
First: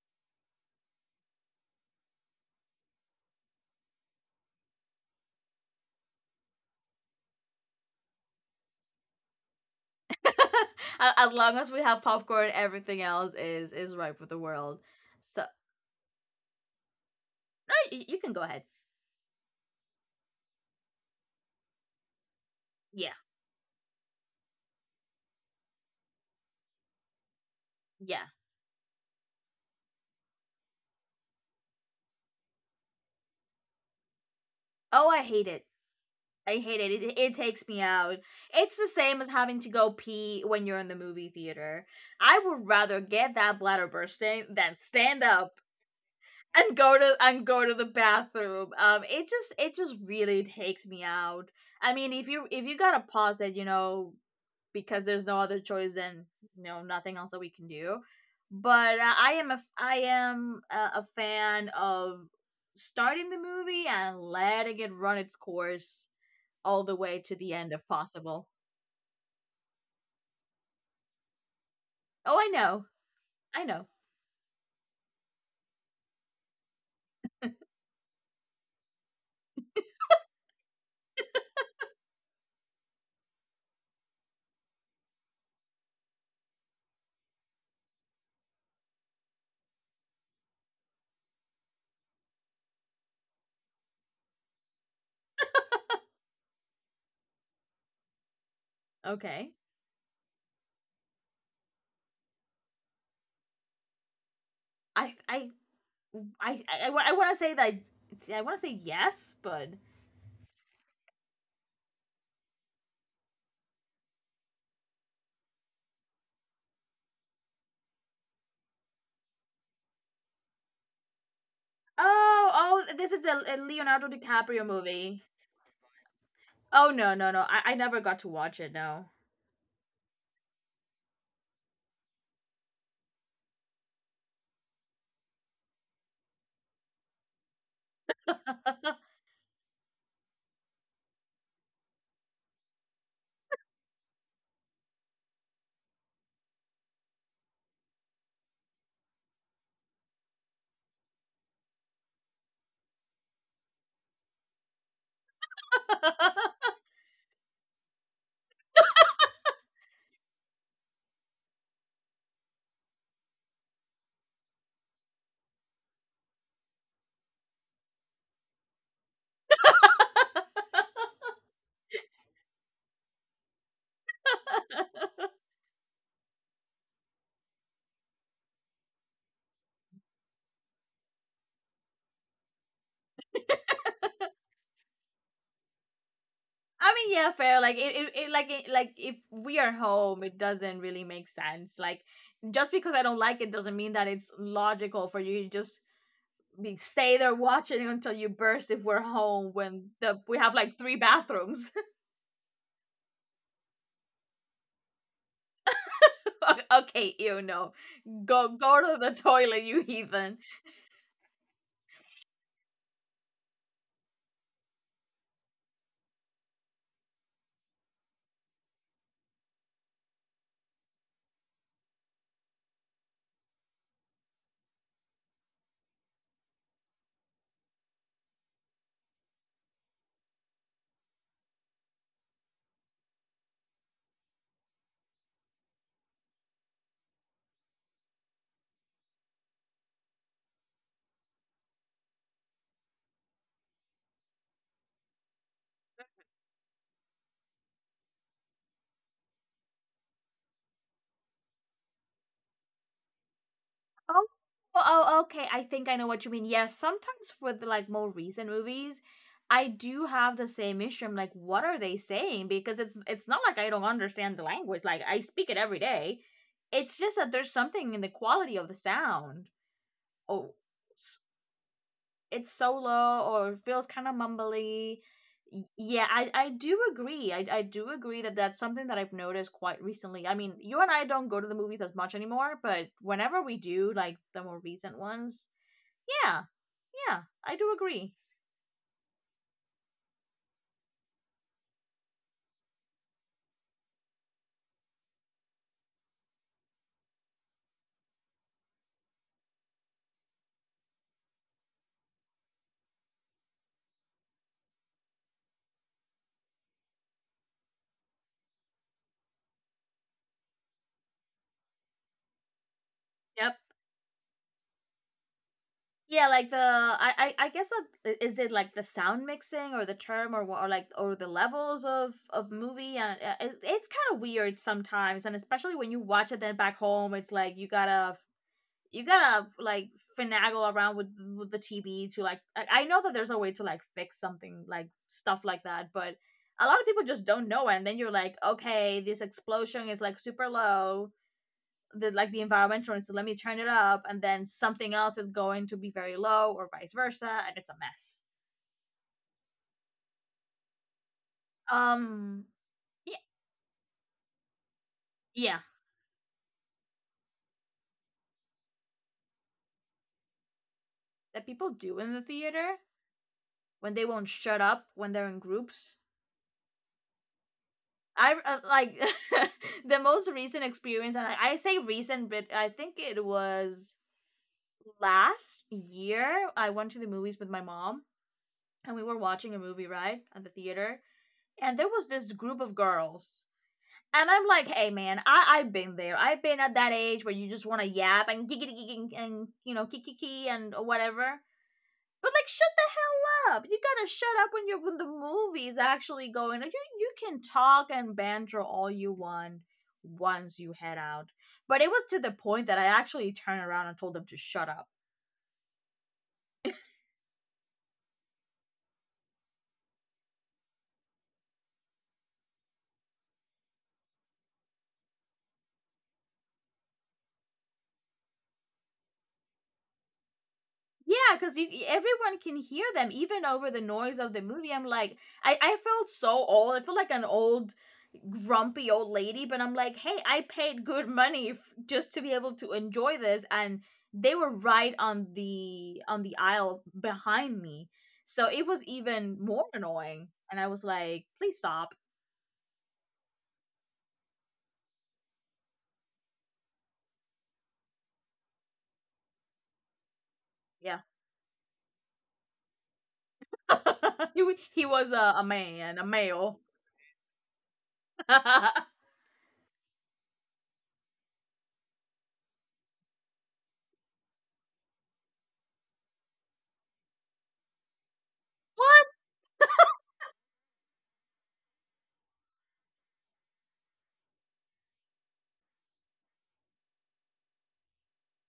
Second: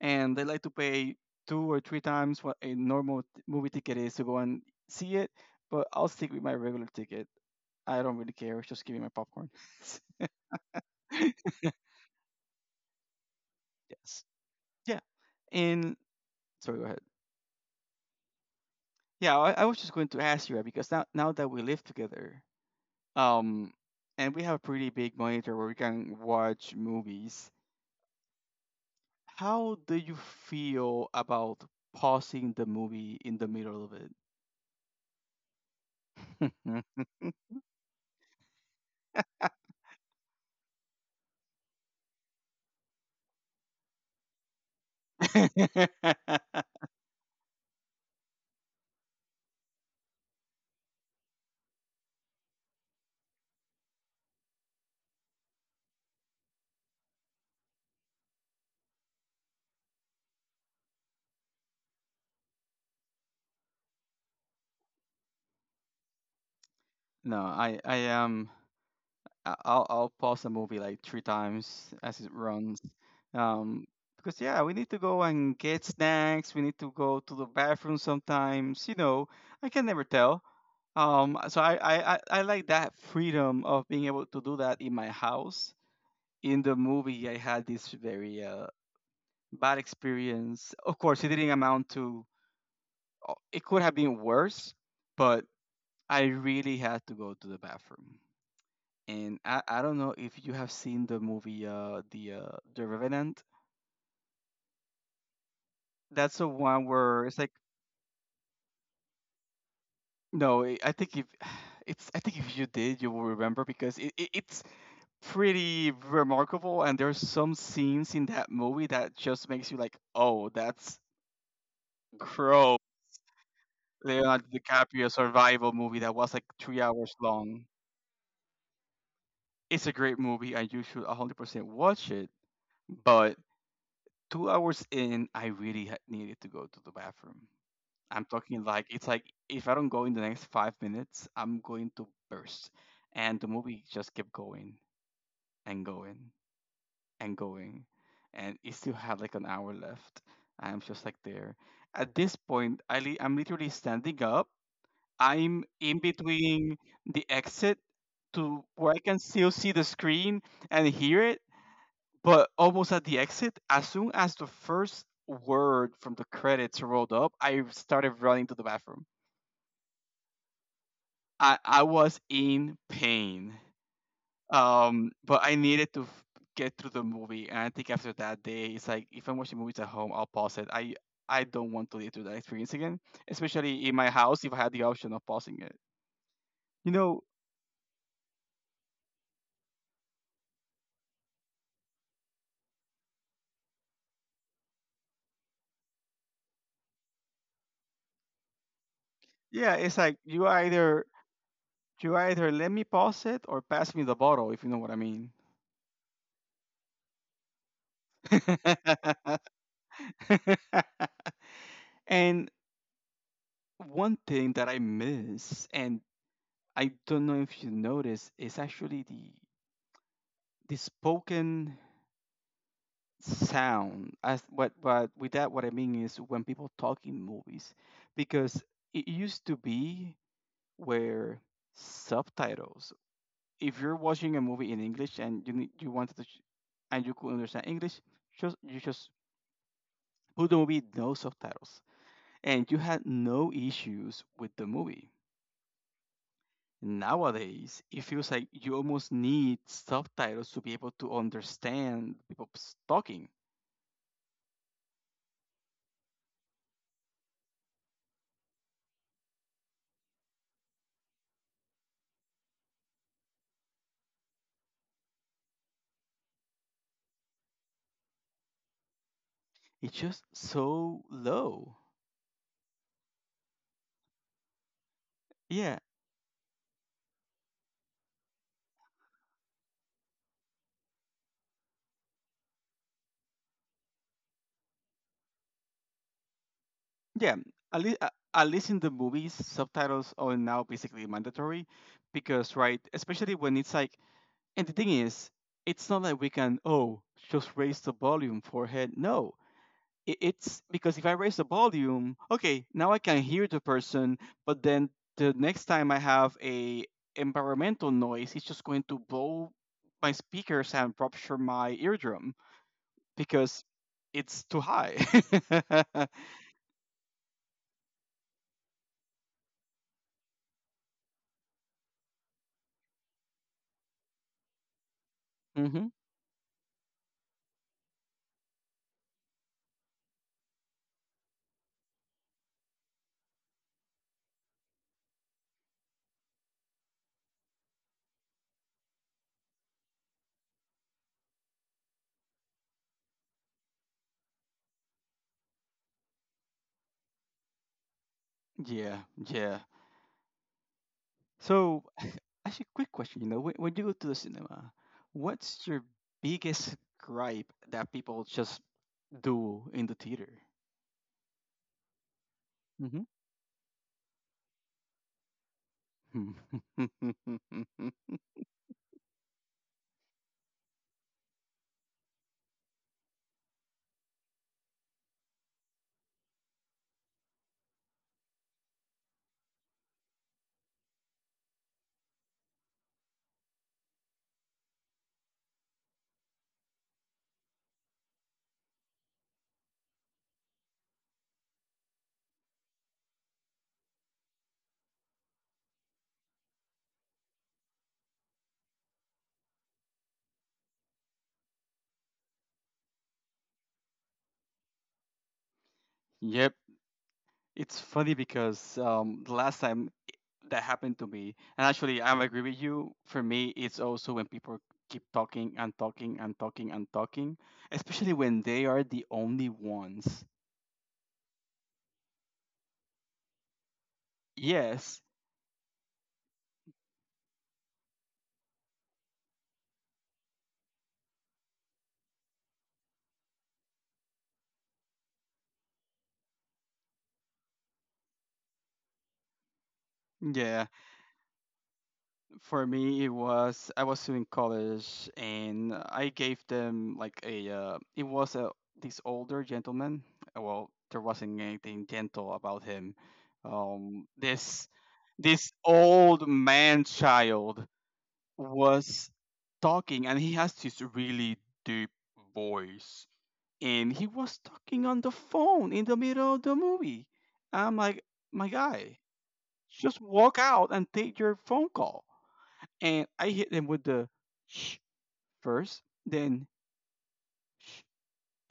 and they like to pay two or three times what a normal movie ticket is to go and see it. But I'll stick with my regular ticket. I don't really care. Just give me my popcorn. As long as we have popcorn, everything else is right Yes. with the world. Yeah. So no, And sorry, go ahead. You can go ahead. Yeah, I was just going to ask you because now that we live together, Yeah. um, and we have a pretty big monitor where we can watch movies, Yeah. how do you feel about pausing the movie in the middle of it? Oh, I hate it. I hate it. It takes me out. It's the same as having to go pee when you're in the movie theater. I would rather get that bladder bursting than stand up and go to, and go to the bathroom. It just, it just really takes me out. I mean, if you, if you gotta pause it, you know, because there's no other choice, then, you know, nothing else that we can do. But, I am a, I am a fan of starting the movie and letting it run its course all the way to No, the end if possible. I'll pause the movie like three times as it Oh, I runs. know. I Um, know. because yeah, we need to go and get snacks, we need to go to the bathroom sometimes, you know. I can never tell. Um, so I like that freedom of being able to do that in my house. In the movie I had this very bad experience. Of course, it didn't amount to, oh, it could have been worse, but I really had to go to the bathroom. And Okay. I don't know if you have seen the movie, the Revenant. I I That's the one I where want to it's like, say that, I want to say yes, but no. I think if it's, I think if you did, you will remember because it's pretty remarkable and there's some scenes in that movie that just makes you like, oh, that's, oh, crow, oh, this is a Leonardo Leonardo DiCaprio DiCaprio movie. survival movie that was like three Oh no, hours no, no! Long. I never got to watch it. No. It's a great movie, and you should 100% watch it. But 2 hours in, I really needed to go to the bathroom. I'm talking like it's like, if I don't go in the next 5 minutes, I'm going to burst. And the movie just kept going and going and going, and it still had like an hour left. I'm just like there. At this point, I'm literally standing up. I'm in between the exit to where I can still see the screen and hear it, but almost at the exit, as soon as the first word from the credits rolled up, I started running to the bathroom. I was in pain. But I needed to get through the movie. And I think after that day, it's like if I'm watching movies at home, I'll pause it. I don't want to live through that experience again, especially in my house if I had the option of pausing it. You I mean, know, yeah, fair. Like it like it, like if we are home, it doesn't really make sense. Like, just because I don't like it doesn't mean that it's logical for you to just, we stay there watching until you burst if we're home yeah, when it's like the we have like three bathrooms. you either let me pause it or pass me the bottle, if you know what I mean. Okay, you know, go, go to the toilet, you heathen. And one thing that I miss, and I don't know if you notice, is actually the spoken sound. As what with that what I mean is when people talk in movies, because it used to be where subtitles. If you're watching a movie in English and you wanted to, and you could understand English, just you just put the movie no subtitles, and you had no issues with the movie. Nowadays, it feels like you almost need subtitles to be able to understand people's talking. Oh, oh, okay. I think I know what you mean. Yes, sometimes with like more recent movies, I do have the same issue. I'm like, what are they saying? Because it's not like I don't understand the language. Like I speak it every day. It's just that there's something in the quality of the sound. It's just Oh, so s- low. it's solo, or it feels kind of mumbly. Yeah, Yeah, I do agree. I do agree that that's something that I've noticed quite recently. I mean, you and I don't go to the movies as much anymore, but whenever we do, like the more recent ones, yeah, yeah, yeah. I do At least, agree. at least in the movies, subtitles are now basically mandatory because, right, especially when it's like, and the thing is, it's not like we can, oh, just raise the volume for head. No, it's because if I raise the volume, okay, now I can hear the person, but then the next time I have a environmental noise, it's just going to blow my speakers and rupture my eardrum Yep. because it's too high. Yeah, like I guess is it like the sound mixing or the term or the levels of movie and it's kind of weird sometimes, and especially Hmm. when you watch it then back home, it's like you gotta like finagle around with the TV to like. I know that there's a way to like fix something like stuff like that, but a lot of people just don't know it. And then you're like, okay, this explosion is like super low. The environmental, so let me turn it up, and then something else is going to be very low, or vice versa, and it's a mess. Yeah, yeah. So, Um, actually, quick yeah, question. You know, when you go to the cinema, yeah, what's your biggest gripe that people just do in the theater? that people do in the theater when they won't shut up when they're in groups. Mm-hmm. I like the most recent experience, and I say recent, but I think it was last year. I went to the movies with my mom, and we were watching a movie right at the theater, and there was this group of girls. And I'm like, hey man, I've been there. I've been at that age where you just want to yap and giggity gigging and you know kiki and whatever. But like, shut the hell up! You gotta shut up when you're when the movie's actually going. You can talk and banter all you want once you head out. But it was to the point that I actually turned around and told them to shut up. Yep. It's funny because the last time that happened to me, and actually I agree with you. For me, it's also when people keep talking and talking and talking and talking, especially when they are the only ones. Yeah, because you everyone can hear them, even over the noise of the movie. I'm Yes, like, I felt so old. I feel like an old grumpy old lady, but I'm like, hey, I paid good money f- just to be able to enjoy this, and they were right on the aisle behind me, so it was even more annoying. And I yeah. was like, please stop. For me, it was I was still in college, and I gave them like a. It was a this older gentleman. Well, there Yeah, wasn't anything gentle about him. He wa- This he was a man, a old male. man child What? was talking, and he has this really deep voice, and he was talking on the phone in the middle of the movie. I'm like, my guy, just walk out and take your phone call, and I hit him with the shh first, then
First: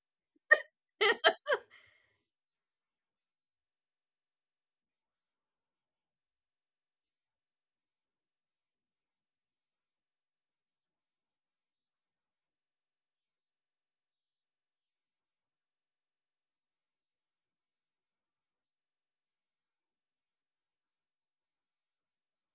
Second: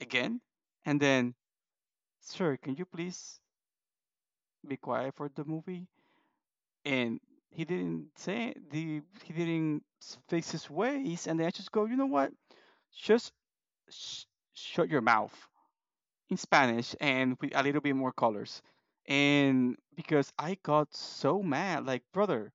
again, and then, sir, can you please be quiet for the movie? And he didn't say the he didn't s- fix his ways, and then I just go, you know what? Just sh- shut your mouth in Spanish and with a little bit more colors. And because I got so mad, like brother,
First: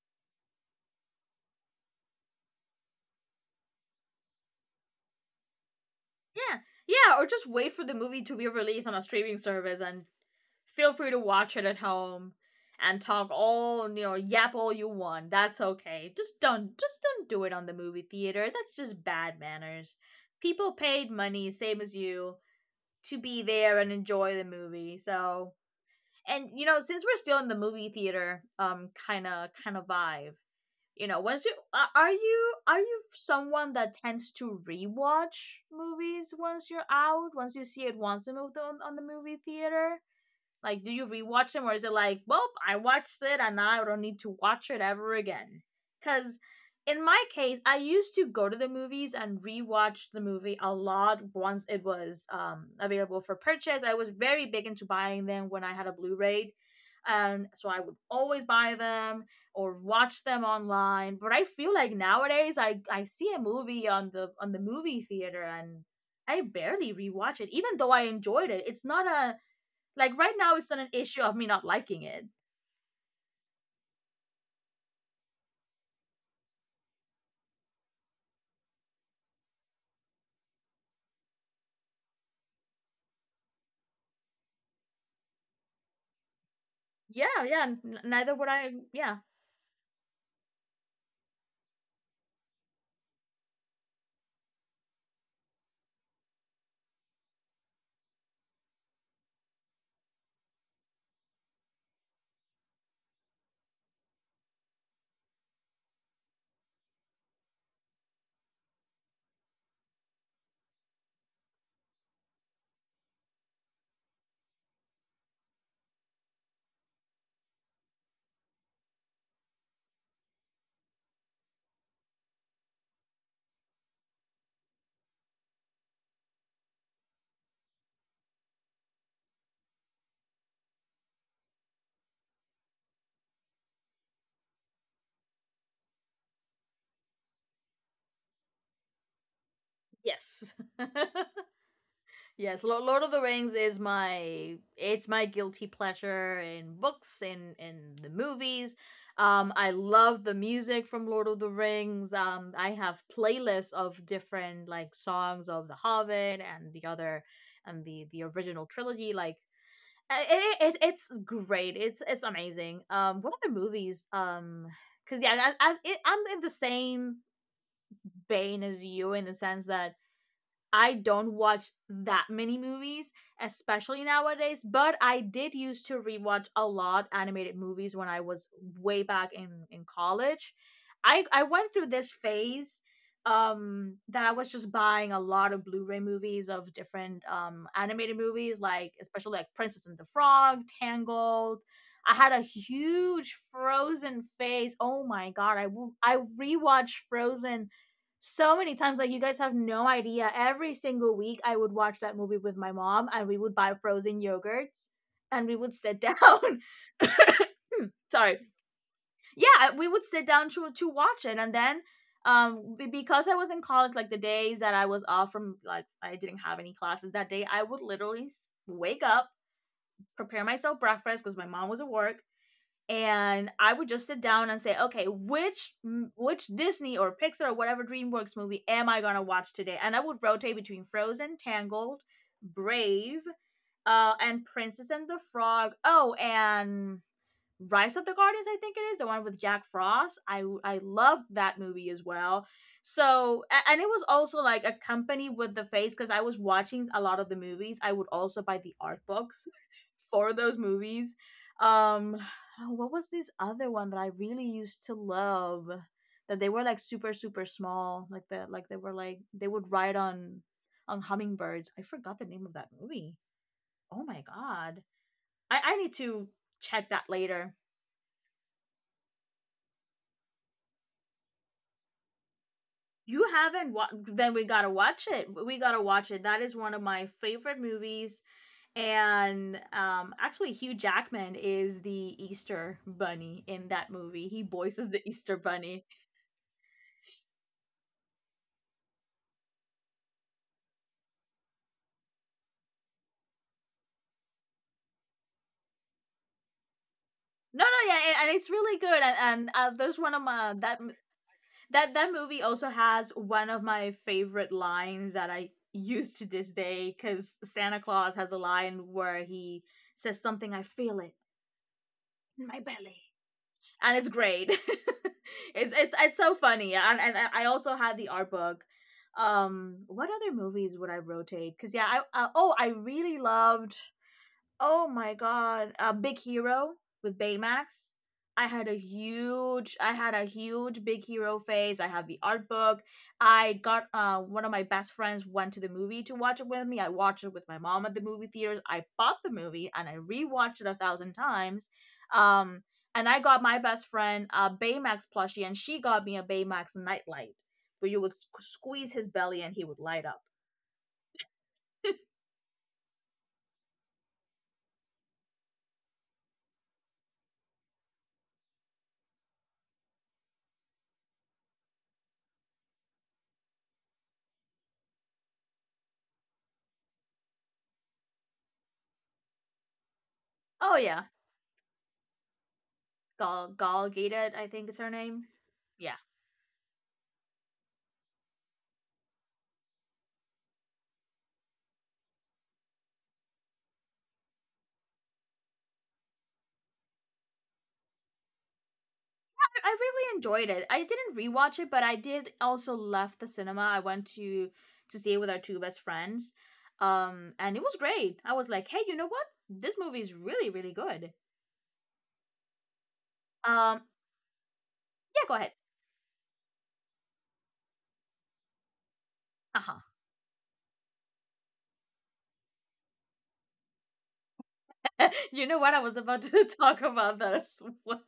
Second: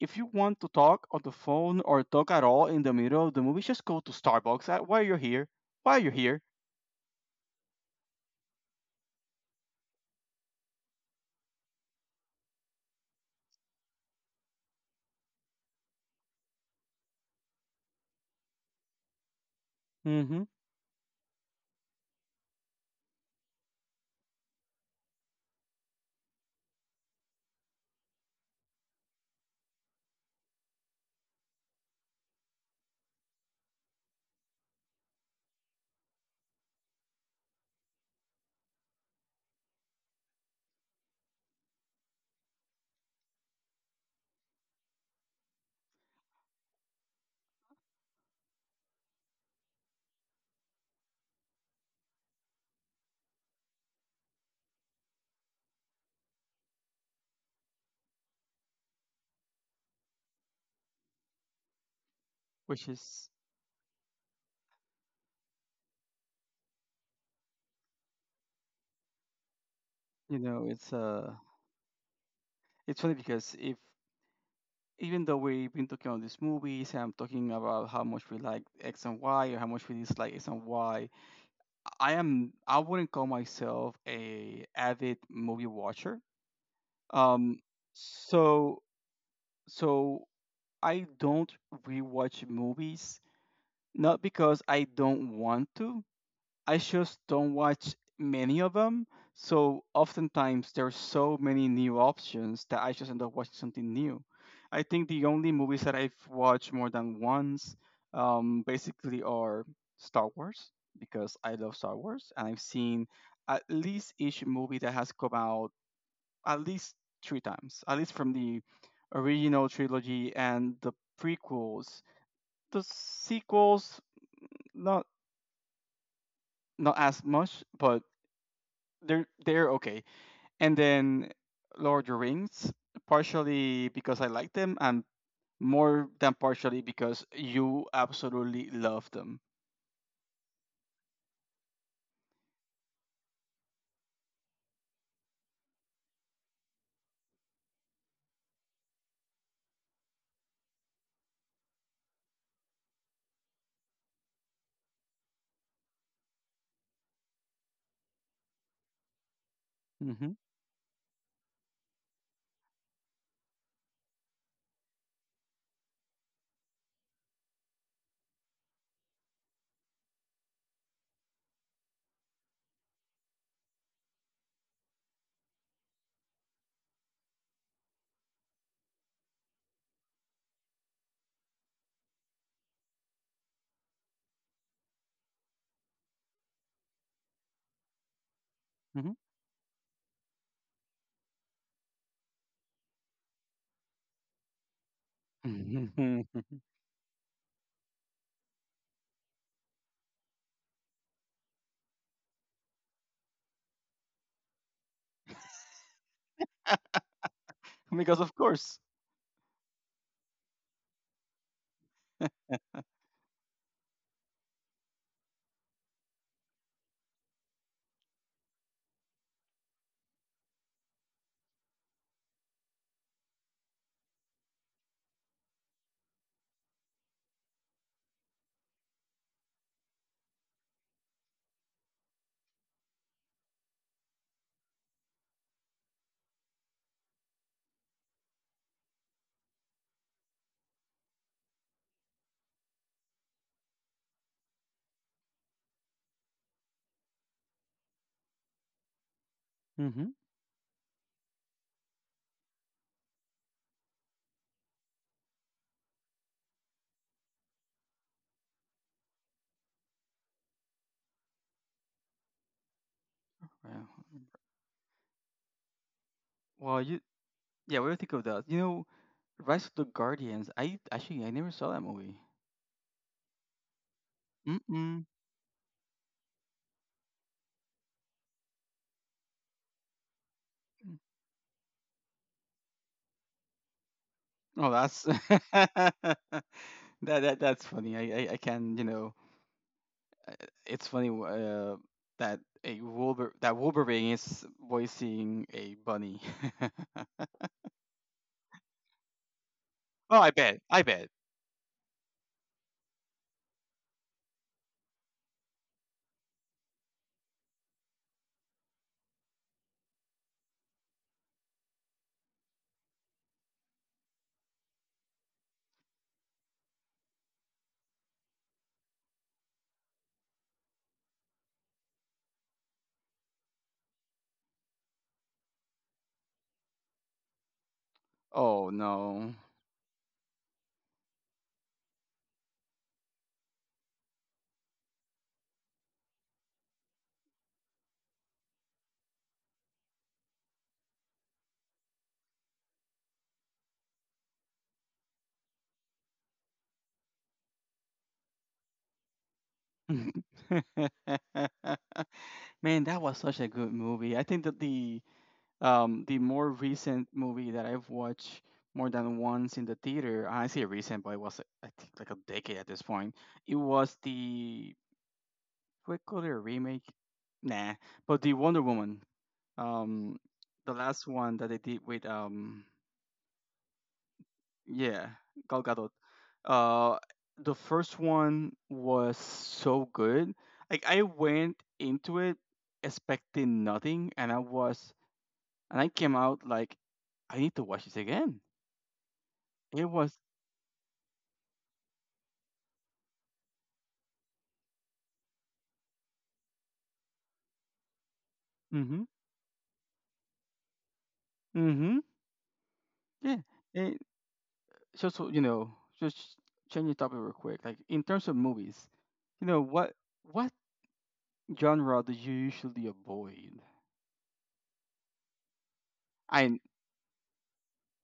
if you want to talk on the phone or talk at all in the middle of the movie, just go to Starbucks. Why you're here? Why you're here? Yeah. Yeah, or just wait for the movie to be released on a streaming service and feel free to watch it at home and talk all, you know, yap all you want. That's okay. Just don't do it on the movie theater. That's just bad manners. Hmm. People paid money same as you to be there and enjoy the movie. So, and you know, since we're still in the movie theater kind of vibe, you know, once you a- are you someone that tends to rewatch movies once you're out, once you see it once and moved on the movie theater, like, do you rewatch them, or is it like, well, I watched it and now I don't need to watch it ever again? Because in my case, I used to go to the movies and rewatch the movie a lot once it was available for purchase. I was very big into buying them when I had a Blu-ray, and so I would always buy them or watch them online. But I feel like nowadays, I Which I is, see a movie on the movie theater and I barely rewatch it, even though I enjoyed it. It's not a like right you now, know, it's not an it's issue uh, of me not liking it. it's funny because if even though we've been talking about these movies and I'm talking about how much we like X and Y or how much we dislike X and Y, I wouldn't call myself a avid movie watcher. Yeah, Um, yeah. n- Neither would I. so Yeah. so I don't rewatch movies not because I don't want to, I just don't watch many of them. So oftentimes there's so many new options that I just end up watching something new. I think the only movies that I've watched more than once basically are Star Wars because I love Star Wars, and I've seen at least each movie that has come out at least three times, at least from the original trilogy and the prequels. The sequels, not not as much, but they're okay. And then Lord of the Rings, partially because I like them, and more than partially because you absolutely love them. Yes. Yes. Lo- Lord of the Rings is my. It's my guilty pleasure in books, in the movies. I love the music from Lord of the Rings. I have playlists of different like songs of The Hobbit and the other and the original trilogy. Like Uh, Hmm. It, it, it's great. It's amazing. What other movies? Because yeah, I'm in the same vein as you in the sense that I don't watch that many movies, especially nowadays, but I did used to rewatch a lot animated movies when I was way back in college. I went through this phase that I was just buying a lot of Blu-ray movies of different animated movies like Hmm. especially like Princess and the Frog, Tangled. I had a huge Frozen phase. Oh my god, I w- I rewatched Frozen so many times, like you guys have no idea. Every single week I would watch that movie with my mom, and we would buy frozen yogurts and we would sit down. Because of Sorry. course. Yeah, we would sit down to watch it, and then because I was in college, like the days that I was off from, like I didn't have any classes that day, I would literally s- wake up, prepare myself breakfast because my mom was at work, and I would just sit down and say, okay, which Disney or Pixar or whatever DreamWorks movie am I gonna watch today? And I would rotate between Frozen, Tangled, Brave, and Princess and the Frog. Oh, and Rise of the Guardians, I think it is, the one with Jack Frost. I loved that movie as well. So a- and it was also like accompanied with the face because I was watching a lot of the movies. I would also buy the art books Hmm. for those movies. Um, oh, what was this other one that I really used to love? That they were like super super small, like the like they were like they would ride on hummingbirds. I forgot the name of that movie. Well, Oh my god, I need to well, check you that later. yeah. What do you think of that? You know, Rise of the Guardians. I never saw that movie. You haven't wa- then we gotta watch Mm-mm. it. We gotta watch it. That is one of my favorite movies. And actually Hugh Jackman is the Easter bunny in that movie. He Oh, voices that's the Easter bunny. that, that that's funny. I can you know it's funny that a Wolver that Wolverine is voicing a bunny. Oh, No, no, yeah, and it's really good, and, there's one of I my bet. that I bet. that that movie also has one of my favorite lines that I use to this day, because Santa Claus has a line where he says something, "I feel it in my belly," and it's great. It's so funny, and I also had the art book. What other movies would I rotate? Because yeah, I oh I really loved. Oh my god, Big Hero with Baymax. Oh no. I had a huge Big Hero phase. I have the art book. I got one of my best friends went to the movie to watch it with me. I watched it with my mom at the movie theaters. I bought the movie and I rewatched it a thousand times. Um, and I got my best friend a Baymax plushie, and she got me a Baymax nightlight, where you would squeeze his belly and he would light up. Man, that was such a good movie. I think that the more recent movie that I've watched more than once in the theater, I say recent, but it was I think like a decade at this point. It was the what call it a remake? Nah, but the Wonder Woman um the Oh yeah, last one that they did with Gal Gadot, I think is her yeah name. Gal Gadot. Yeah, Uh, the first one was so good. Like I went into it expecting nothing, and I was and I came out like I need to watch this again. I It really was enjoyed it. I didn't rewatch it, but I did also left the cinema. I went to see it with our two best friends, and it was great. I was like, hey, you know mhm what? This movie is really really good. mhm yeah. Um, It, just yeah, so go you ahead. know, just change the topic real quick. Like in terms of movies, you Uh know huh. What genre do you usually avoid? You know what? I was about to I talk about that as well.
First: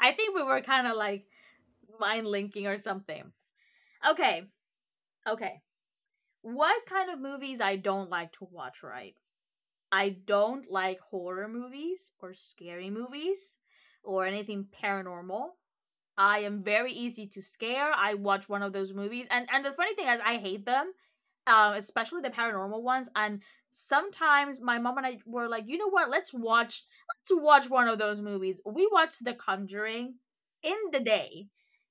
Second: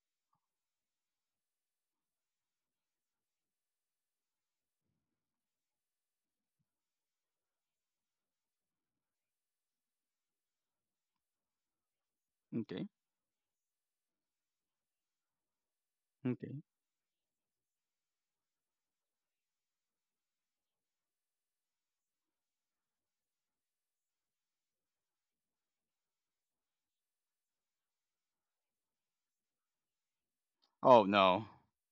I think we were kind of like mind linking or something. Okay, okay. What kind of movies I don't like to watch, right? I don't like horror movies or okay. scary movies or anything paranormal. I Okay. am very easy to scare. I watch one of those movies, and the funny thing is, I hate them, especially the paranormal ones. And sometimes my mom and I were like, you know what? Let's watch one of those movies. We watched The Conjuring in the Oh no. day,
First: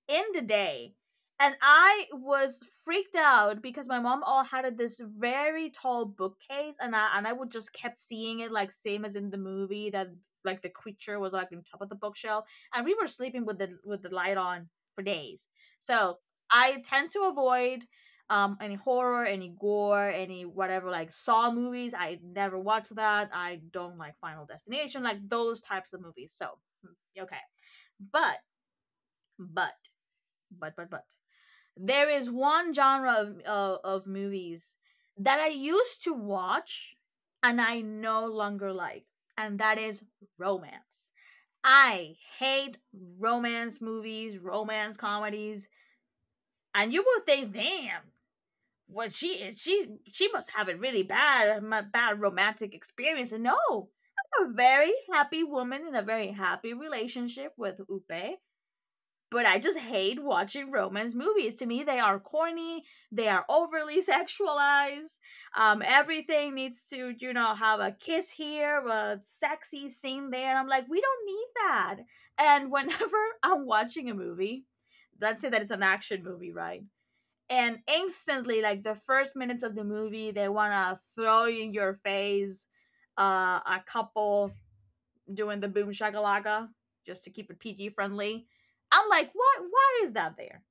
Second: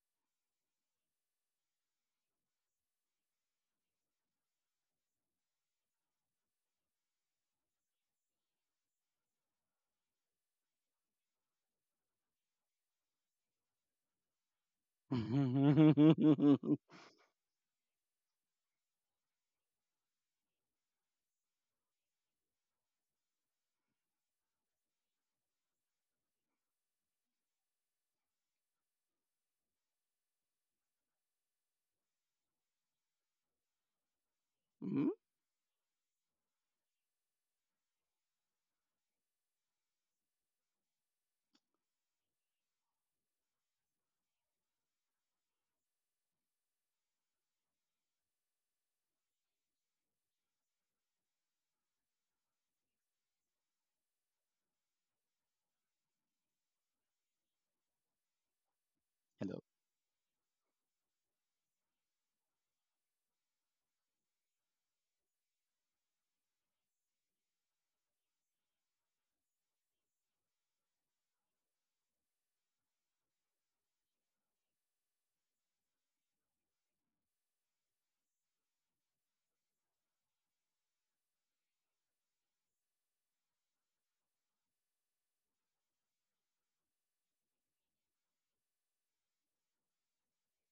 in the day, and I was freaked out because my mom all had this very tall bookcase, and I would just kept seeing it like same as in the movie that like the creature was like on top of the bookshelf, and we were sleeping with the light on for days. So I tend to avoid any horror, any gore, any whatever like Saw movies. I never watch that. I don't like Final Destination, like those types of movies. So mm, okay, but but but there is one genre of movies Mhm. that I used to watch and I no longer like, and that is romance. I hate romance movies, romance comedies, and you will think, damn, well she must have a really bad romantic experience. And no, I'm a very happy woman in a very happy relationship with Upe, but I Hello. just hate watching romance movies. To me, they are corny. They are overly sexualized. Everything needs to, you know, have a kiss here, a sexy scene there. And I'm like, we don't need that. And whenever I'm watching a movie, let's say that it's an action movie, right? And instantly, like the first minutes of the movie, they want to throw in your face a couple doing the boom shagalaga just to keep it PG friendly. I'm like, what? Why is that there?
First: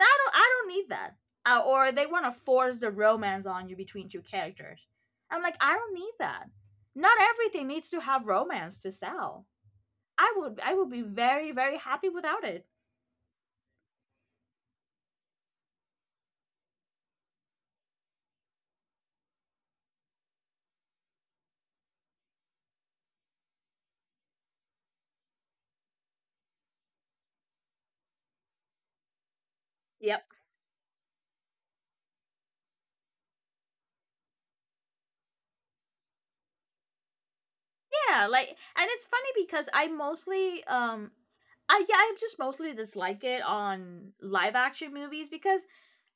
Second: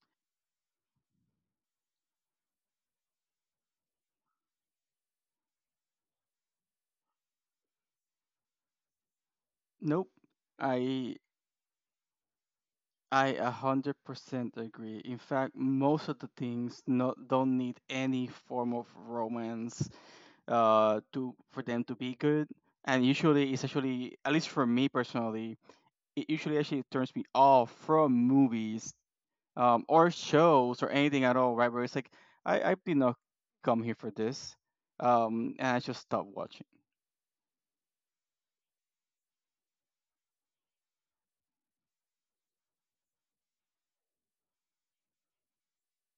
I don't. I don't need that. Or they want to force the romance on you between two characters. I'm like, I don't need that. Not everything needs to have romance to sell. Nope. I would be I very, very happy without it. I 100% agree. In fact, most of the things no, don't need any form of romance to for them to be good. And usually, it's actually at least for me personally, it usually actually turns me off from movies, or Yep. shows or anything at all. Right, where it's like I did not come here for this, and I just stop watching. Yeah. Like, and it's funny because I yeah, I just mostly dislike it on live action movies because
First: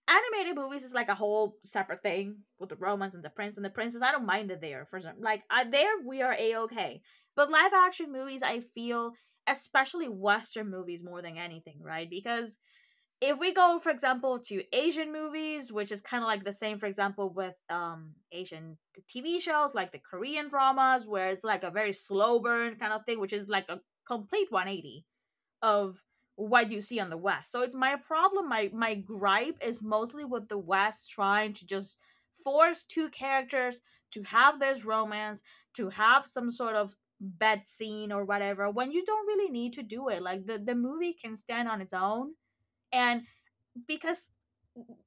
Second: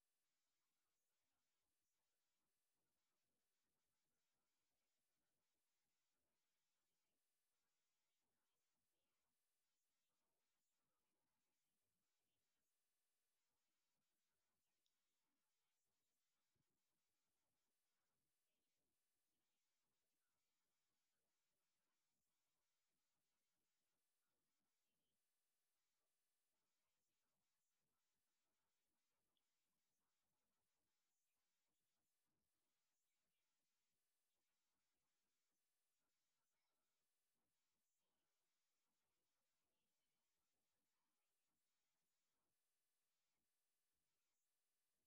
animated movies is like a whole separate thing with the romance and the prince and the princess. I don't mind it there for some. Like, I, there, we are a okay. But live action movies, I feel, especially Western movies, more than anything, right? Because if we go, for example, to Asian movies, which is kind of like the same, for example, with Asian TV shows like the Korean dramas, where it's like a very slow burn kind of thing, which is like a complete 180 of what you see on the West. So it's my problem, my gripe is mostly with the West trying to just force two characters to have this romance, to have some sort of bed scene or whatever, when you don't really need to do it. Like, the movie can stand on its own. And because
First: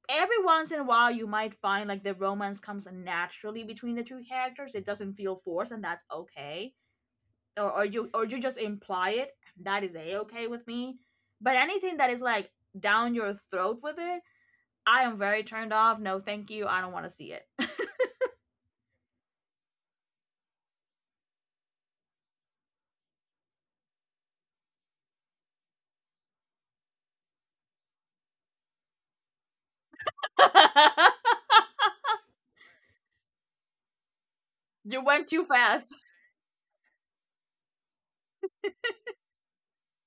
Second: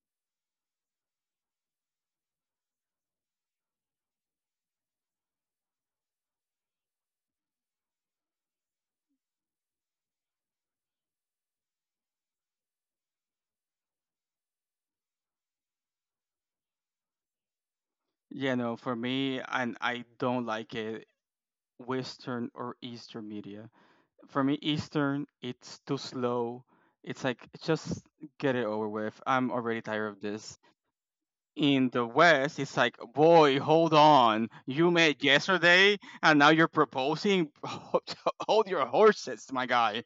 every once in a while you might find like the romance comes naturally between the two characters, it doesn't feel forced, and that's okay. Or, or you just imply it, that is a okay with me. But anything that is like down your throat with it, I am very turned off. No, thank you, I don't want to see it. Yeah, no. For me, and I don't like it, Western or Eastern media. For me, Eastern, it's too slow. It's like, just get it over with. I'm already tired of this. In the West, it's like, boy, hold on. You You met went too fast. yesterday, and now you're proposing. Hold your horses, my guy,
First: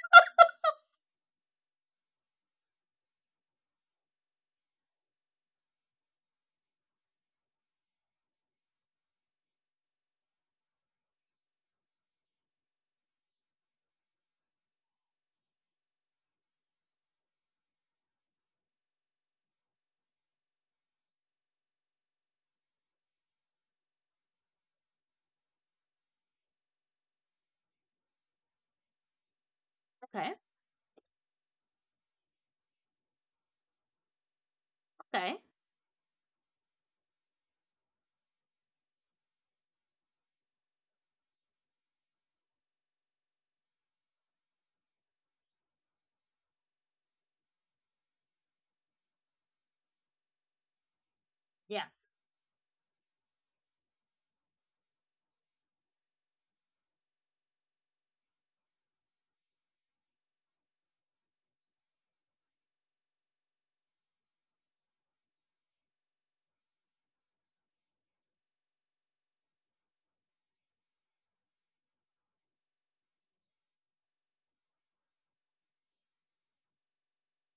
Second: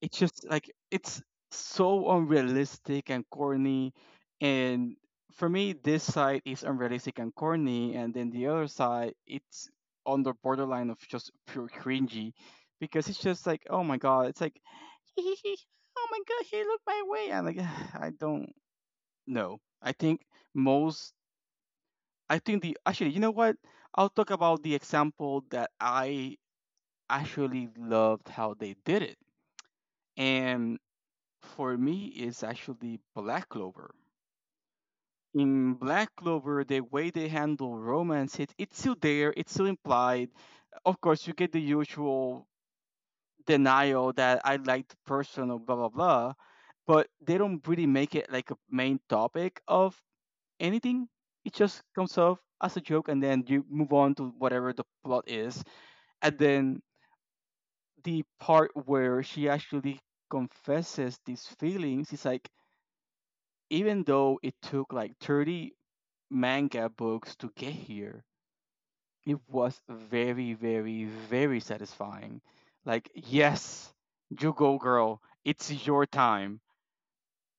it's just like it's so unrealistic and corny, and for me this side is unrealistic and corny, and then the other side it's on the borderline of just pure cringy, because it's just like oh my god it's like oh my god he looked my way. I'm like I don't know. I think most I think the actually You know what? I'll talk about the example that I actually loved how they did it, Okay. and for me is actually Black Clover. Okay. In Black Clover, the way they handle romance, it's still there, it's still implied. Of course, you get the usual denial that I like the person or blah blah blah, but they don't really make it like a main topic of anything. It just Yeah. comes off as a joke, and then you move on to whatever the plot is. And then the part where she actually confesses these feelings, it's like even though it took like 30 manga books to get here, it was very, very, very satisfying. Like, yes, you go, girl, it's your time.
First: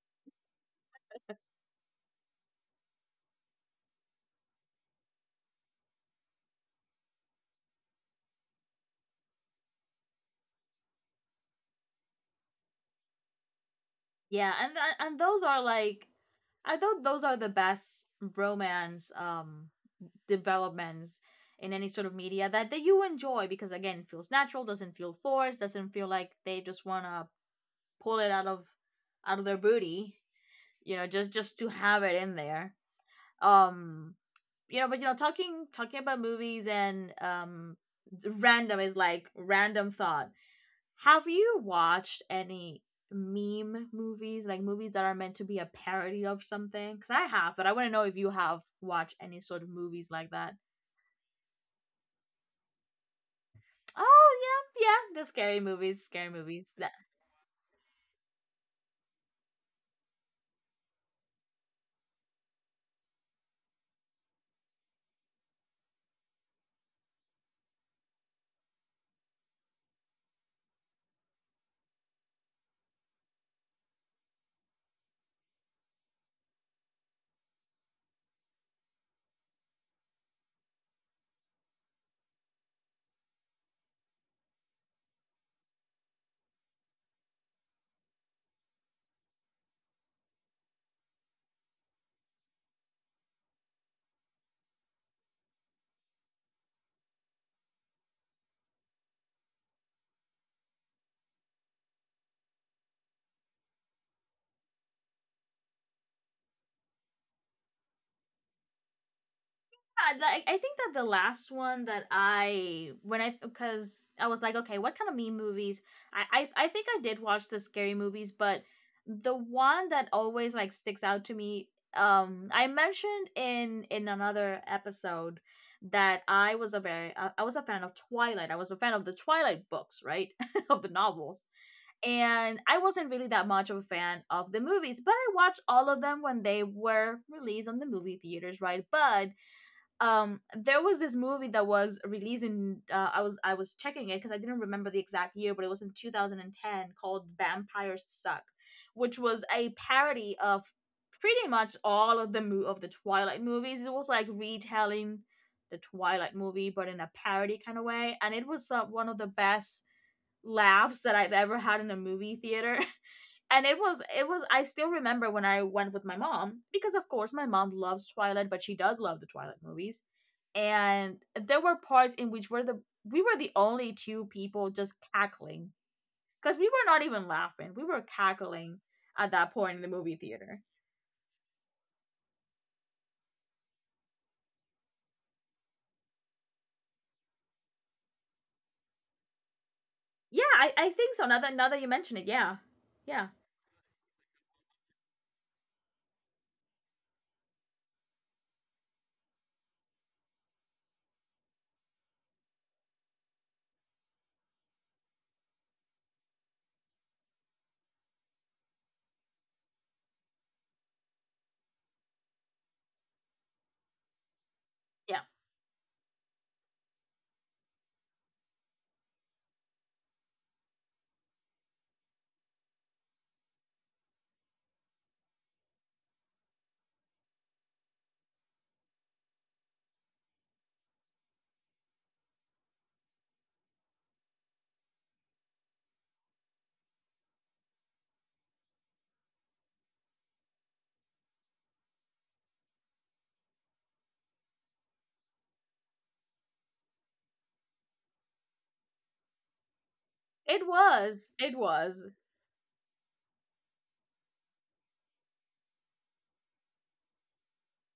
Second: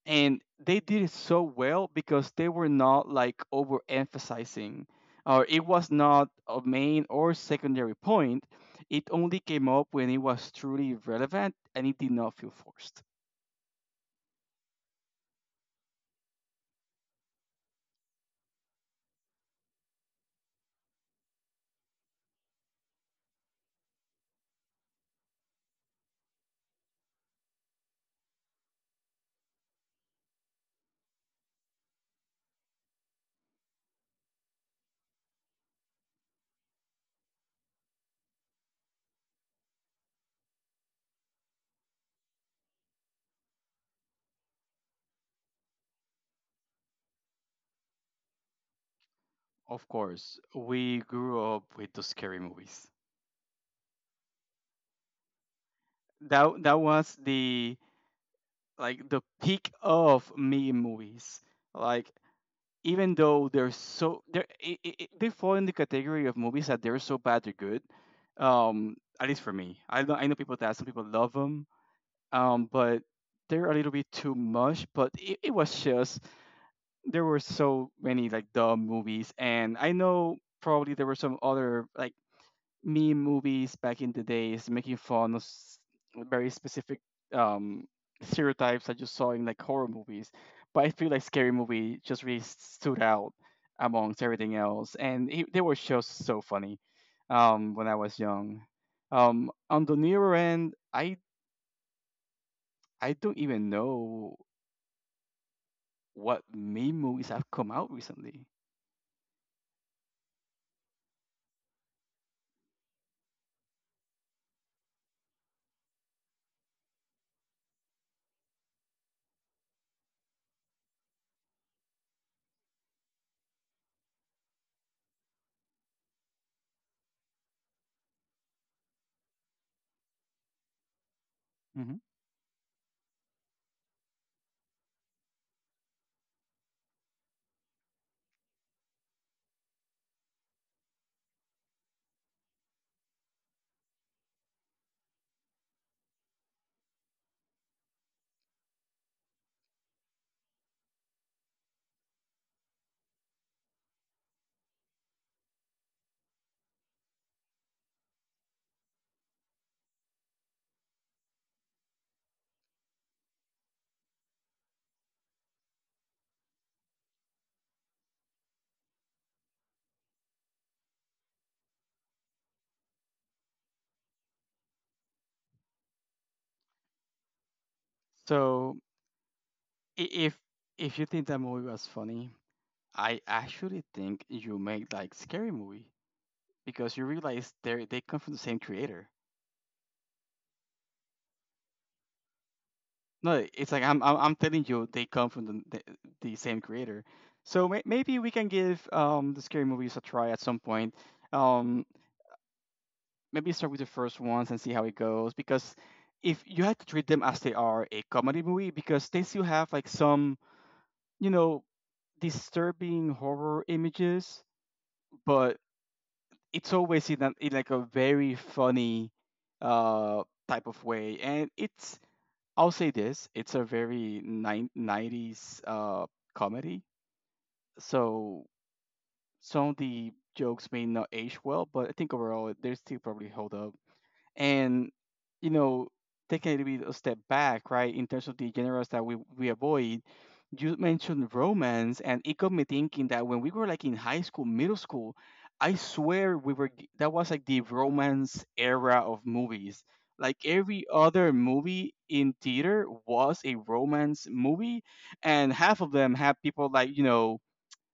And they did it so well because they were not like overemphasizing, or it was not a main or secondary point. It only came up when it was truly relevant and it did not feel forced. Yeah, and those are like I thought those are the best romance developments in any sort of media that you enjoy because again it feels natural, doesn't feel forced, doesn't feel like they just want to pull it out of their booty, you know, just to have it in there. um but you know, talking about movies and random is like random thought. Have you watched any meme movies, like movies that are meant to be a parody of something? Because I have, but I want to know if you have watched any sort of Of movies like course, that. we grew up with those scary movies. Oh, yeah, yeah, the scary movies, scary That movies that that... was the like the peak of meme movies. Like even though they're so they're I- they fall in the category of movies that they're so bad they're good. At least for me, I know people that some people love them. But they're a little bit too much. But it was just there were so many like dumb movies, and I know probably there were some other like meme movies back in the days making fun of very specific um, stereotypes that you saw in like horror movies. But I feel like Scary Movie just really stood out amongst everything else, and it, they were just so funny when I was young. On the nearer end, I don't even know what meme movies have come out recently. Yeah, like I think that the last one that I, when I, because I was like, okay, what kind of meme movies? I think I did watch the scary movies, but the one that always like sticks out to me, I mentioned in another episode that I was a fan of Twilight. I was a fan of the Twilight books, right, of the novels, Hmm. and I wasn't really that much of a fan of the movies. But I watched all of them when they were released on the movie theaters, right? But there was this movie that was released in, I was checking it because I didn't remember the exact year, but it was in 2010, called Vampires Suck, which was a parody of pretty much all of the Twilight movies. It was like retelling the Twilight movie but in a parody kind of way, and it was one of the best laughs that I've ever had in a movie theater. And it was I still remember when I went with my mom because of course my mom loves Twilight, but she does love the Twilight movies. And there were parts in which were the we were the only two people just cackling because we were not even laughing, we were cackling So at that point in the i- movie if theater. if you think that movie was funny, I actually think you make like scary movie because you realize they come from the same creator. Yeah, I think so now that you mention it. Yeah. Yeah, No, it's like I'm telling you they come from the same creator. So maybe we can give the scary movies a try at some point. Um, Maybe start with the first ones and see how it goes, because if you had to treat them as they are, a comedy movie, because they still have like some you know disturbing horror images, yeah. but it's always in, a, in like a very funny type of way. And it's, I'll say this, it's a very 90s comedy. So some of the jokes may not age well, but I think overall they still probably hold up. And, you know, taking a little bit a step back, right, in terms of the genres that we avoid, you mentioned romance, and it got me thinking that when we were like in high school, middle school, I swear that was like the romance era of movies. Like it every was other it movie was in theater was a romance movie, and half of them had people like, you know,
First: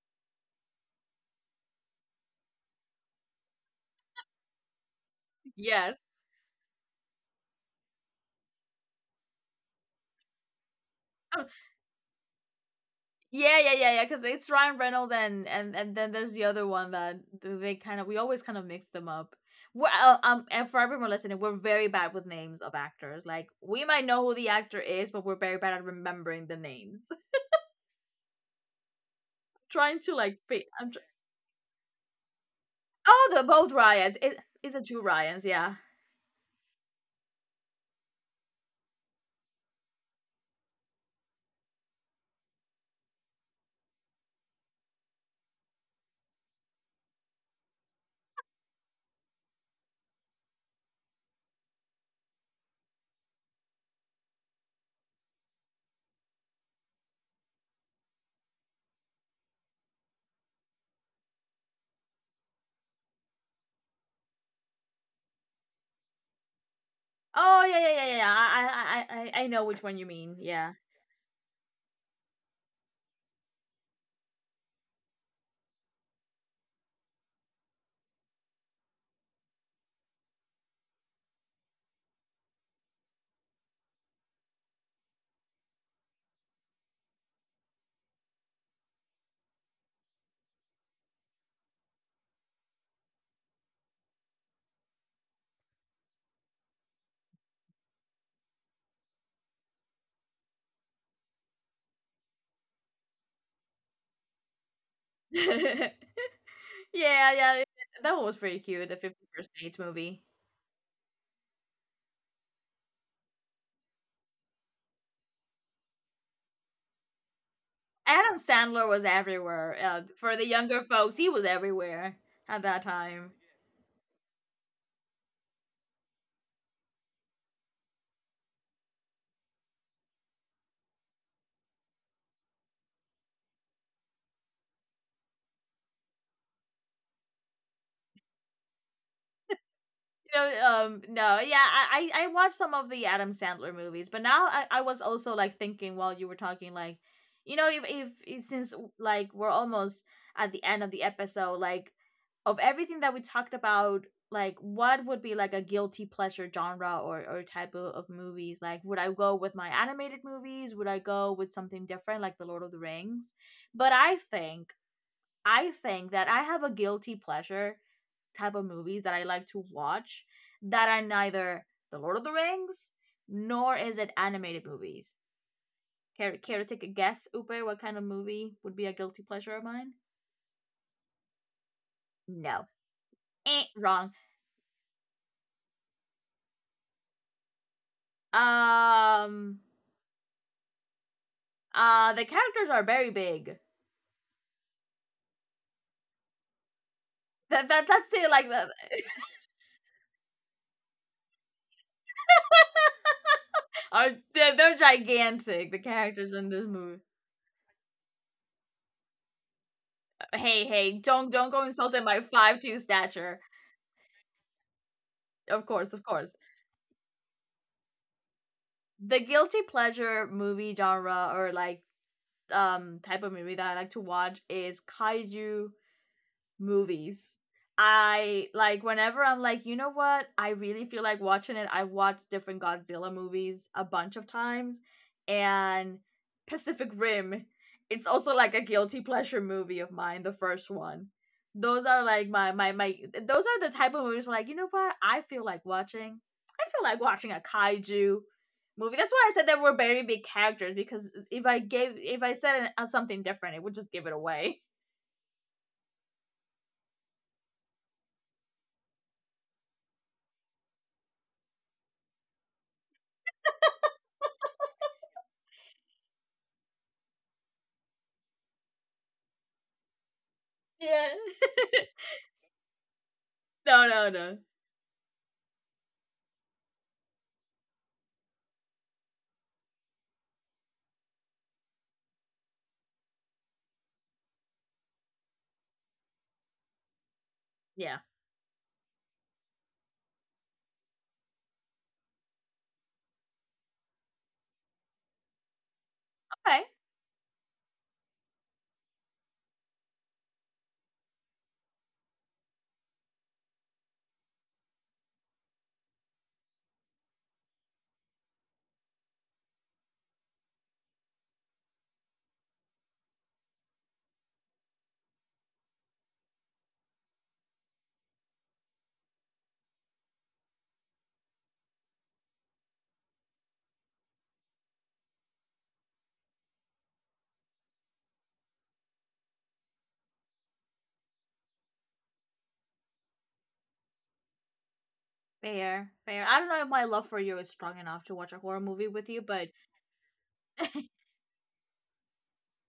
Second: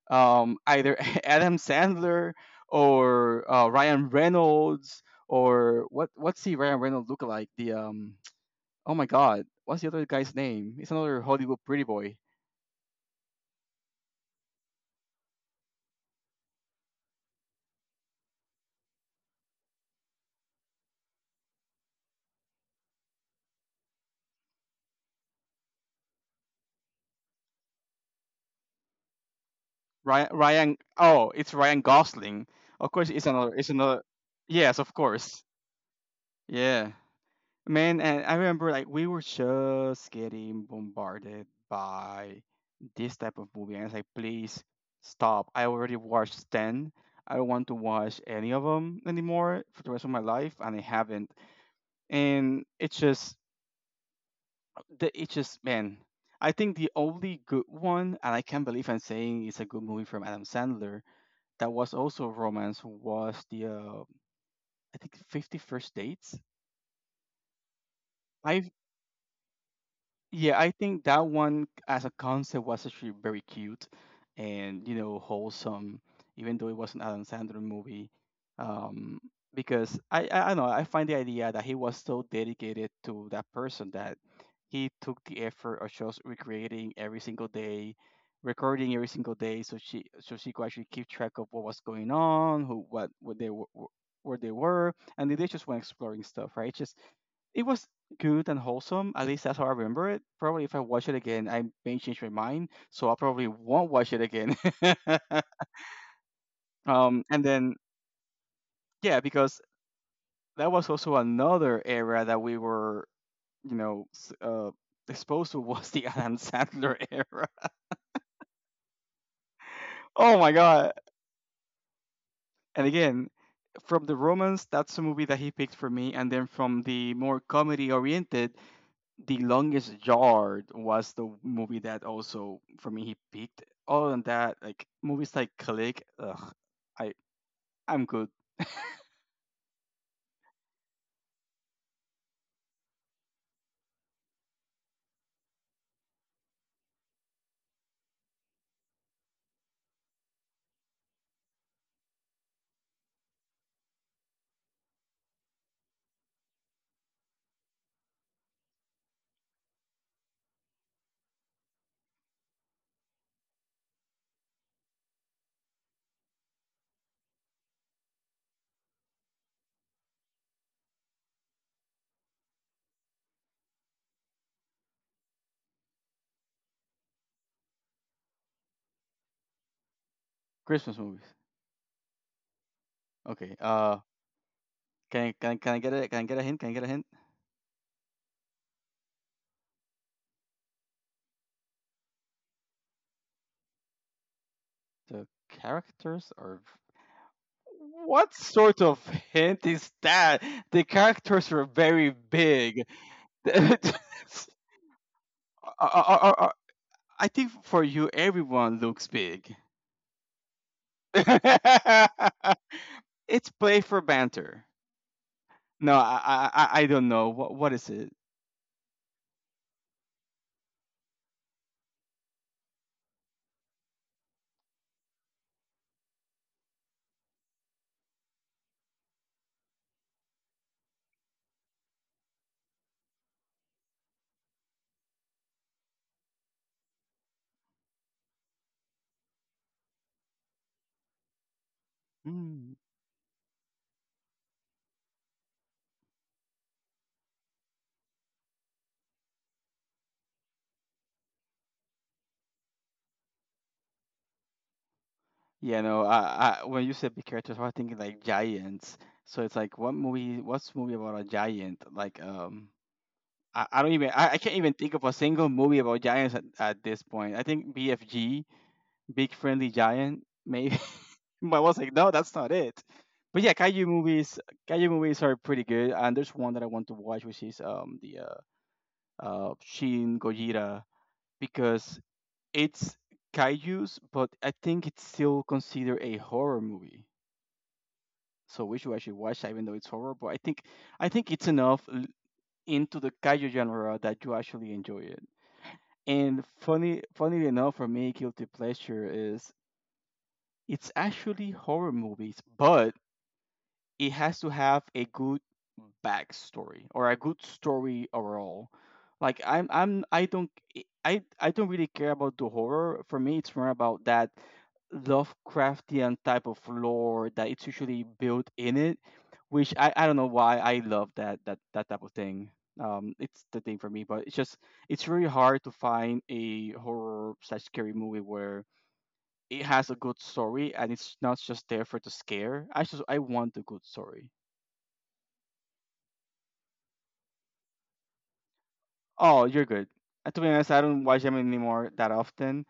either Adam Sandler or Ryan Reynolds. Or Yes. what's the Ryan Reynolds look like, the oh my god, what's the other guy's name? It's another Hollywood pretty boy. Yeah, yeah, yeah, yeah. Because it's Ryan Reynolds, and then there's the other one that they kind of we always kind of mix them up. Well, and for everyone listening, we're very bad with names of actors. Like, we might know who the actor is, but we're very bad at remembering the names. Trying to Ryan, like, fi- Ryan. I'm tr-. Oh, it's Ryan Gosling. Of course, it's Oh, the another. It's both another. Ryans. It Is Yes, it of two course. Ryans? Yeah. Yeah, man. And I remember, like, we were just getting bombarded by this type of movie, and I was like, please stop. I already watched ten. I don't want to watch any of them anymore for the rest of my life, and I haven't. And it's just, it's just, man. I think the only good one, and I can't believe I'm saying it's a good movie from Adam Sandler, that was also a romance was the I think 51st Dates. Oh, yeah, yeah, yeah, yeah. Yeah. I I I I I I know which one you mean. Yeah, I Yeah. think that one as a concept was actually very cute and, you know, wholesome, even though it was an Adam Sandler movie. Um, because I don't know, I find the idea that he was so dedicated to that person that he took the effort of just recreating every single day, recording every single day, so she could actually keep track of what was going on, who what they were, where they were, and they just went exploring stuff, right? Just it was good and wholesome. At least that's how I remember it. Probably if I watch it again, I may change my mind, so I probably won't watch it again. Yeah, and yeah. then That one was pretty cute. The yeah, 50 First because Dates movie. that was also another era that we were, you know, exposed to was the Adam Sandler era. Adam Sandler was everywhere. For Oh the my younger god! folks, he was everywhere at that And again, time. from the romance, that's a movie that he picked for me, and then from the more comedy oriented, The Longest Yard was the movie that also for me he peaked. Other than that, like movies like Click, ugh, I I'm good. No, no, yeah, I watched some of the Adam Sandler movies, but now I was also like thinking while you were talking, like, if, if since like we're almost at the end of the episode, like, of everything that we talked about, like, what would be like a guilty pleasure genre or type of movies? Like, would I go with my animated movies? Would I go with something different, like The Lord of the Rings? But I think that I have a guilty pleasure type of movies that I like to watch that are neither The Lord of the Rings nor is it animated movies. Care to take a guess, Upe, what kind of movie would be a guilty pleasure of mine? Christmas movies. No. Okay. Eh, wrong. Can I get a hint? Can I get a hint? Um, the characters are very big. The characters are. That's it. What Like, the... sort of hint is that? The characters were very big. I, are They're gigantic. The I, characters I, I in this movie. I think for you, everyone looks big. Hey, don't go it's insulting my 5'2" stature. play for banter. Of course, No, of I course. I I I don't know. What is it? The guilty pleasure movie genre or like type of movie that I like to watch is kaiju movies. I like whenever I'm like, you know what? I really feel like watching it. I've watched different Godzilla movies a bunch of times and Pacific Rim. It's also like a guilty pleasure movie of mine, the first one. Those are like my my Mm. my those are the type of movies like, you know what? I feel like watching. I feel like watching a kaiju movie. That's why I said there were very big characters because if I said something different, it would just give it away. Yeah, no. I when you said big characters, I was thinking like giants. So it's like what movie? What's movie about a giant? Like I don't even I can't even think of a single movie about giants at this point. I think BFG, Big Friendly Giant, maybe. Yeah. but I was like, no, that's not it. But yeah, No, no, no. kaiju movies are pretty good. And there's one that I want to watch, which is the Shin Gojira, because it's kaijus, but I think it's still considered a horror movie. Yeah. So we should actually watch that, even though it's horror. But I think it's enough into the kaiju genre that you actually enjoy it. And Okay. Funnily enough, for me, guilty pleasure is it's actually horror movies, but it has to have a good backstory or a good story overall. Like I don't I don't really care about the horror. For me, it's more about that Lovecraftian type of lore that it's usually built in it, which I don't know why I love that type of thing. It's the thing for me, but it's just it's really hard to find a horror slash scary movie where it has a good story and it's not just there for the scare. I want the good story. Fair. Fair. I don't know if my love for you is strong enough to watch a horror movie with you, Oh, but you're good. To be honest, I don't watch them anymore that often,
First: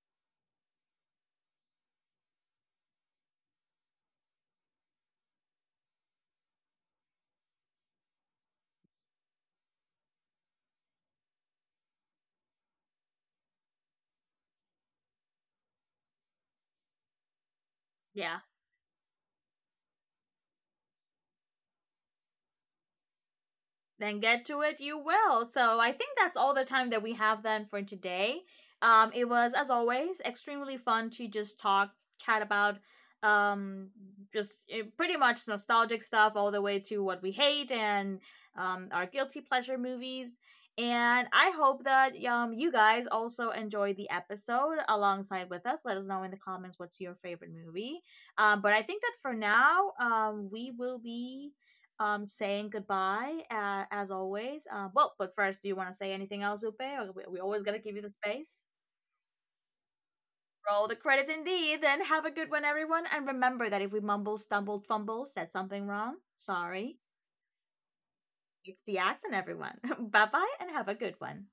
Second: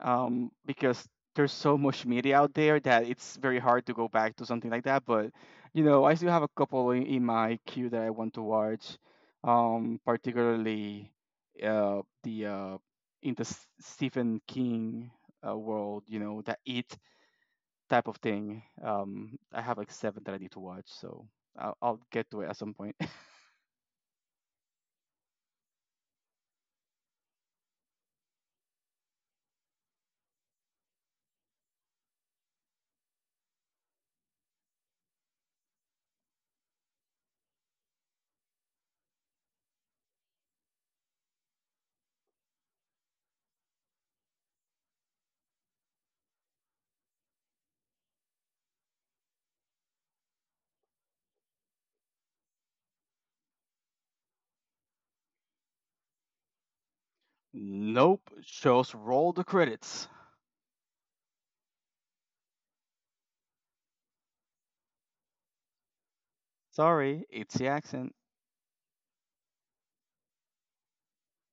because there's so much media out there that it's very hard to go back to something like that. But you know, I still have a couple in my queue that I want to watch, particularly the in the Stephen King world. You know, that It type of yeah. thing. I have like seven that I need to watch, so I'll get to it at some point. Then get to it, you will. So I think that's all the time that we have then for today. It was, as always, extremely fun to just talk, chat about um just pretty much nostalgic stuff all the way to what we hate and our guilty pleasure movies, and I hope that you guys also enjoyed the episode alongside with us. Let us know in the comments what's your favorite movie. But I think that for now we will be saying goodbye, as always. Well, but first, do you want to say anything else, Upe? Or we always gotta give you the Nope, space. just roll the credits. Roll the credits indeed. Then have a good one, everyone. And remember that if we mumble, stumbled, fumble, said something wrong, sorry. Sorry, it's the accent. It's the accent, everyone. Bye bye, and have a good one.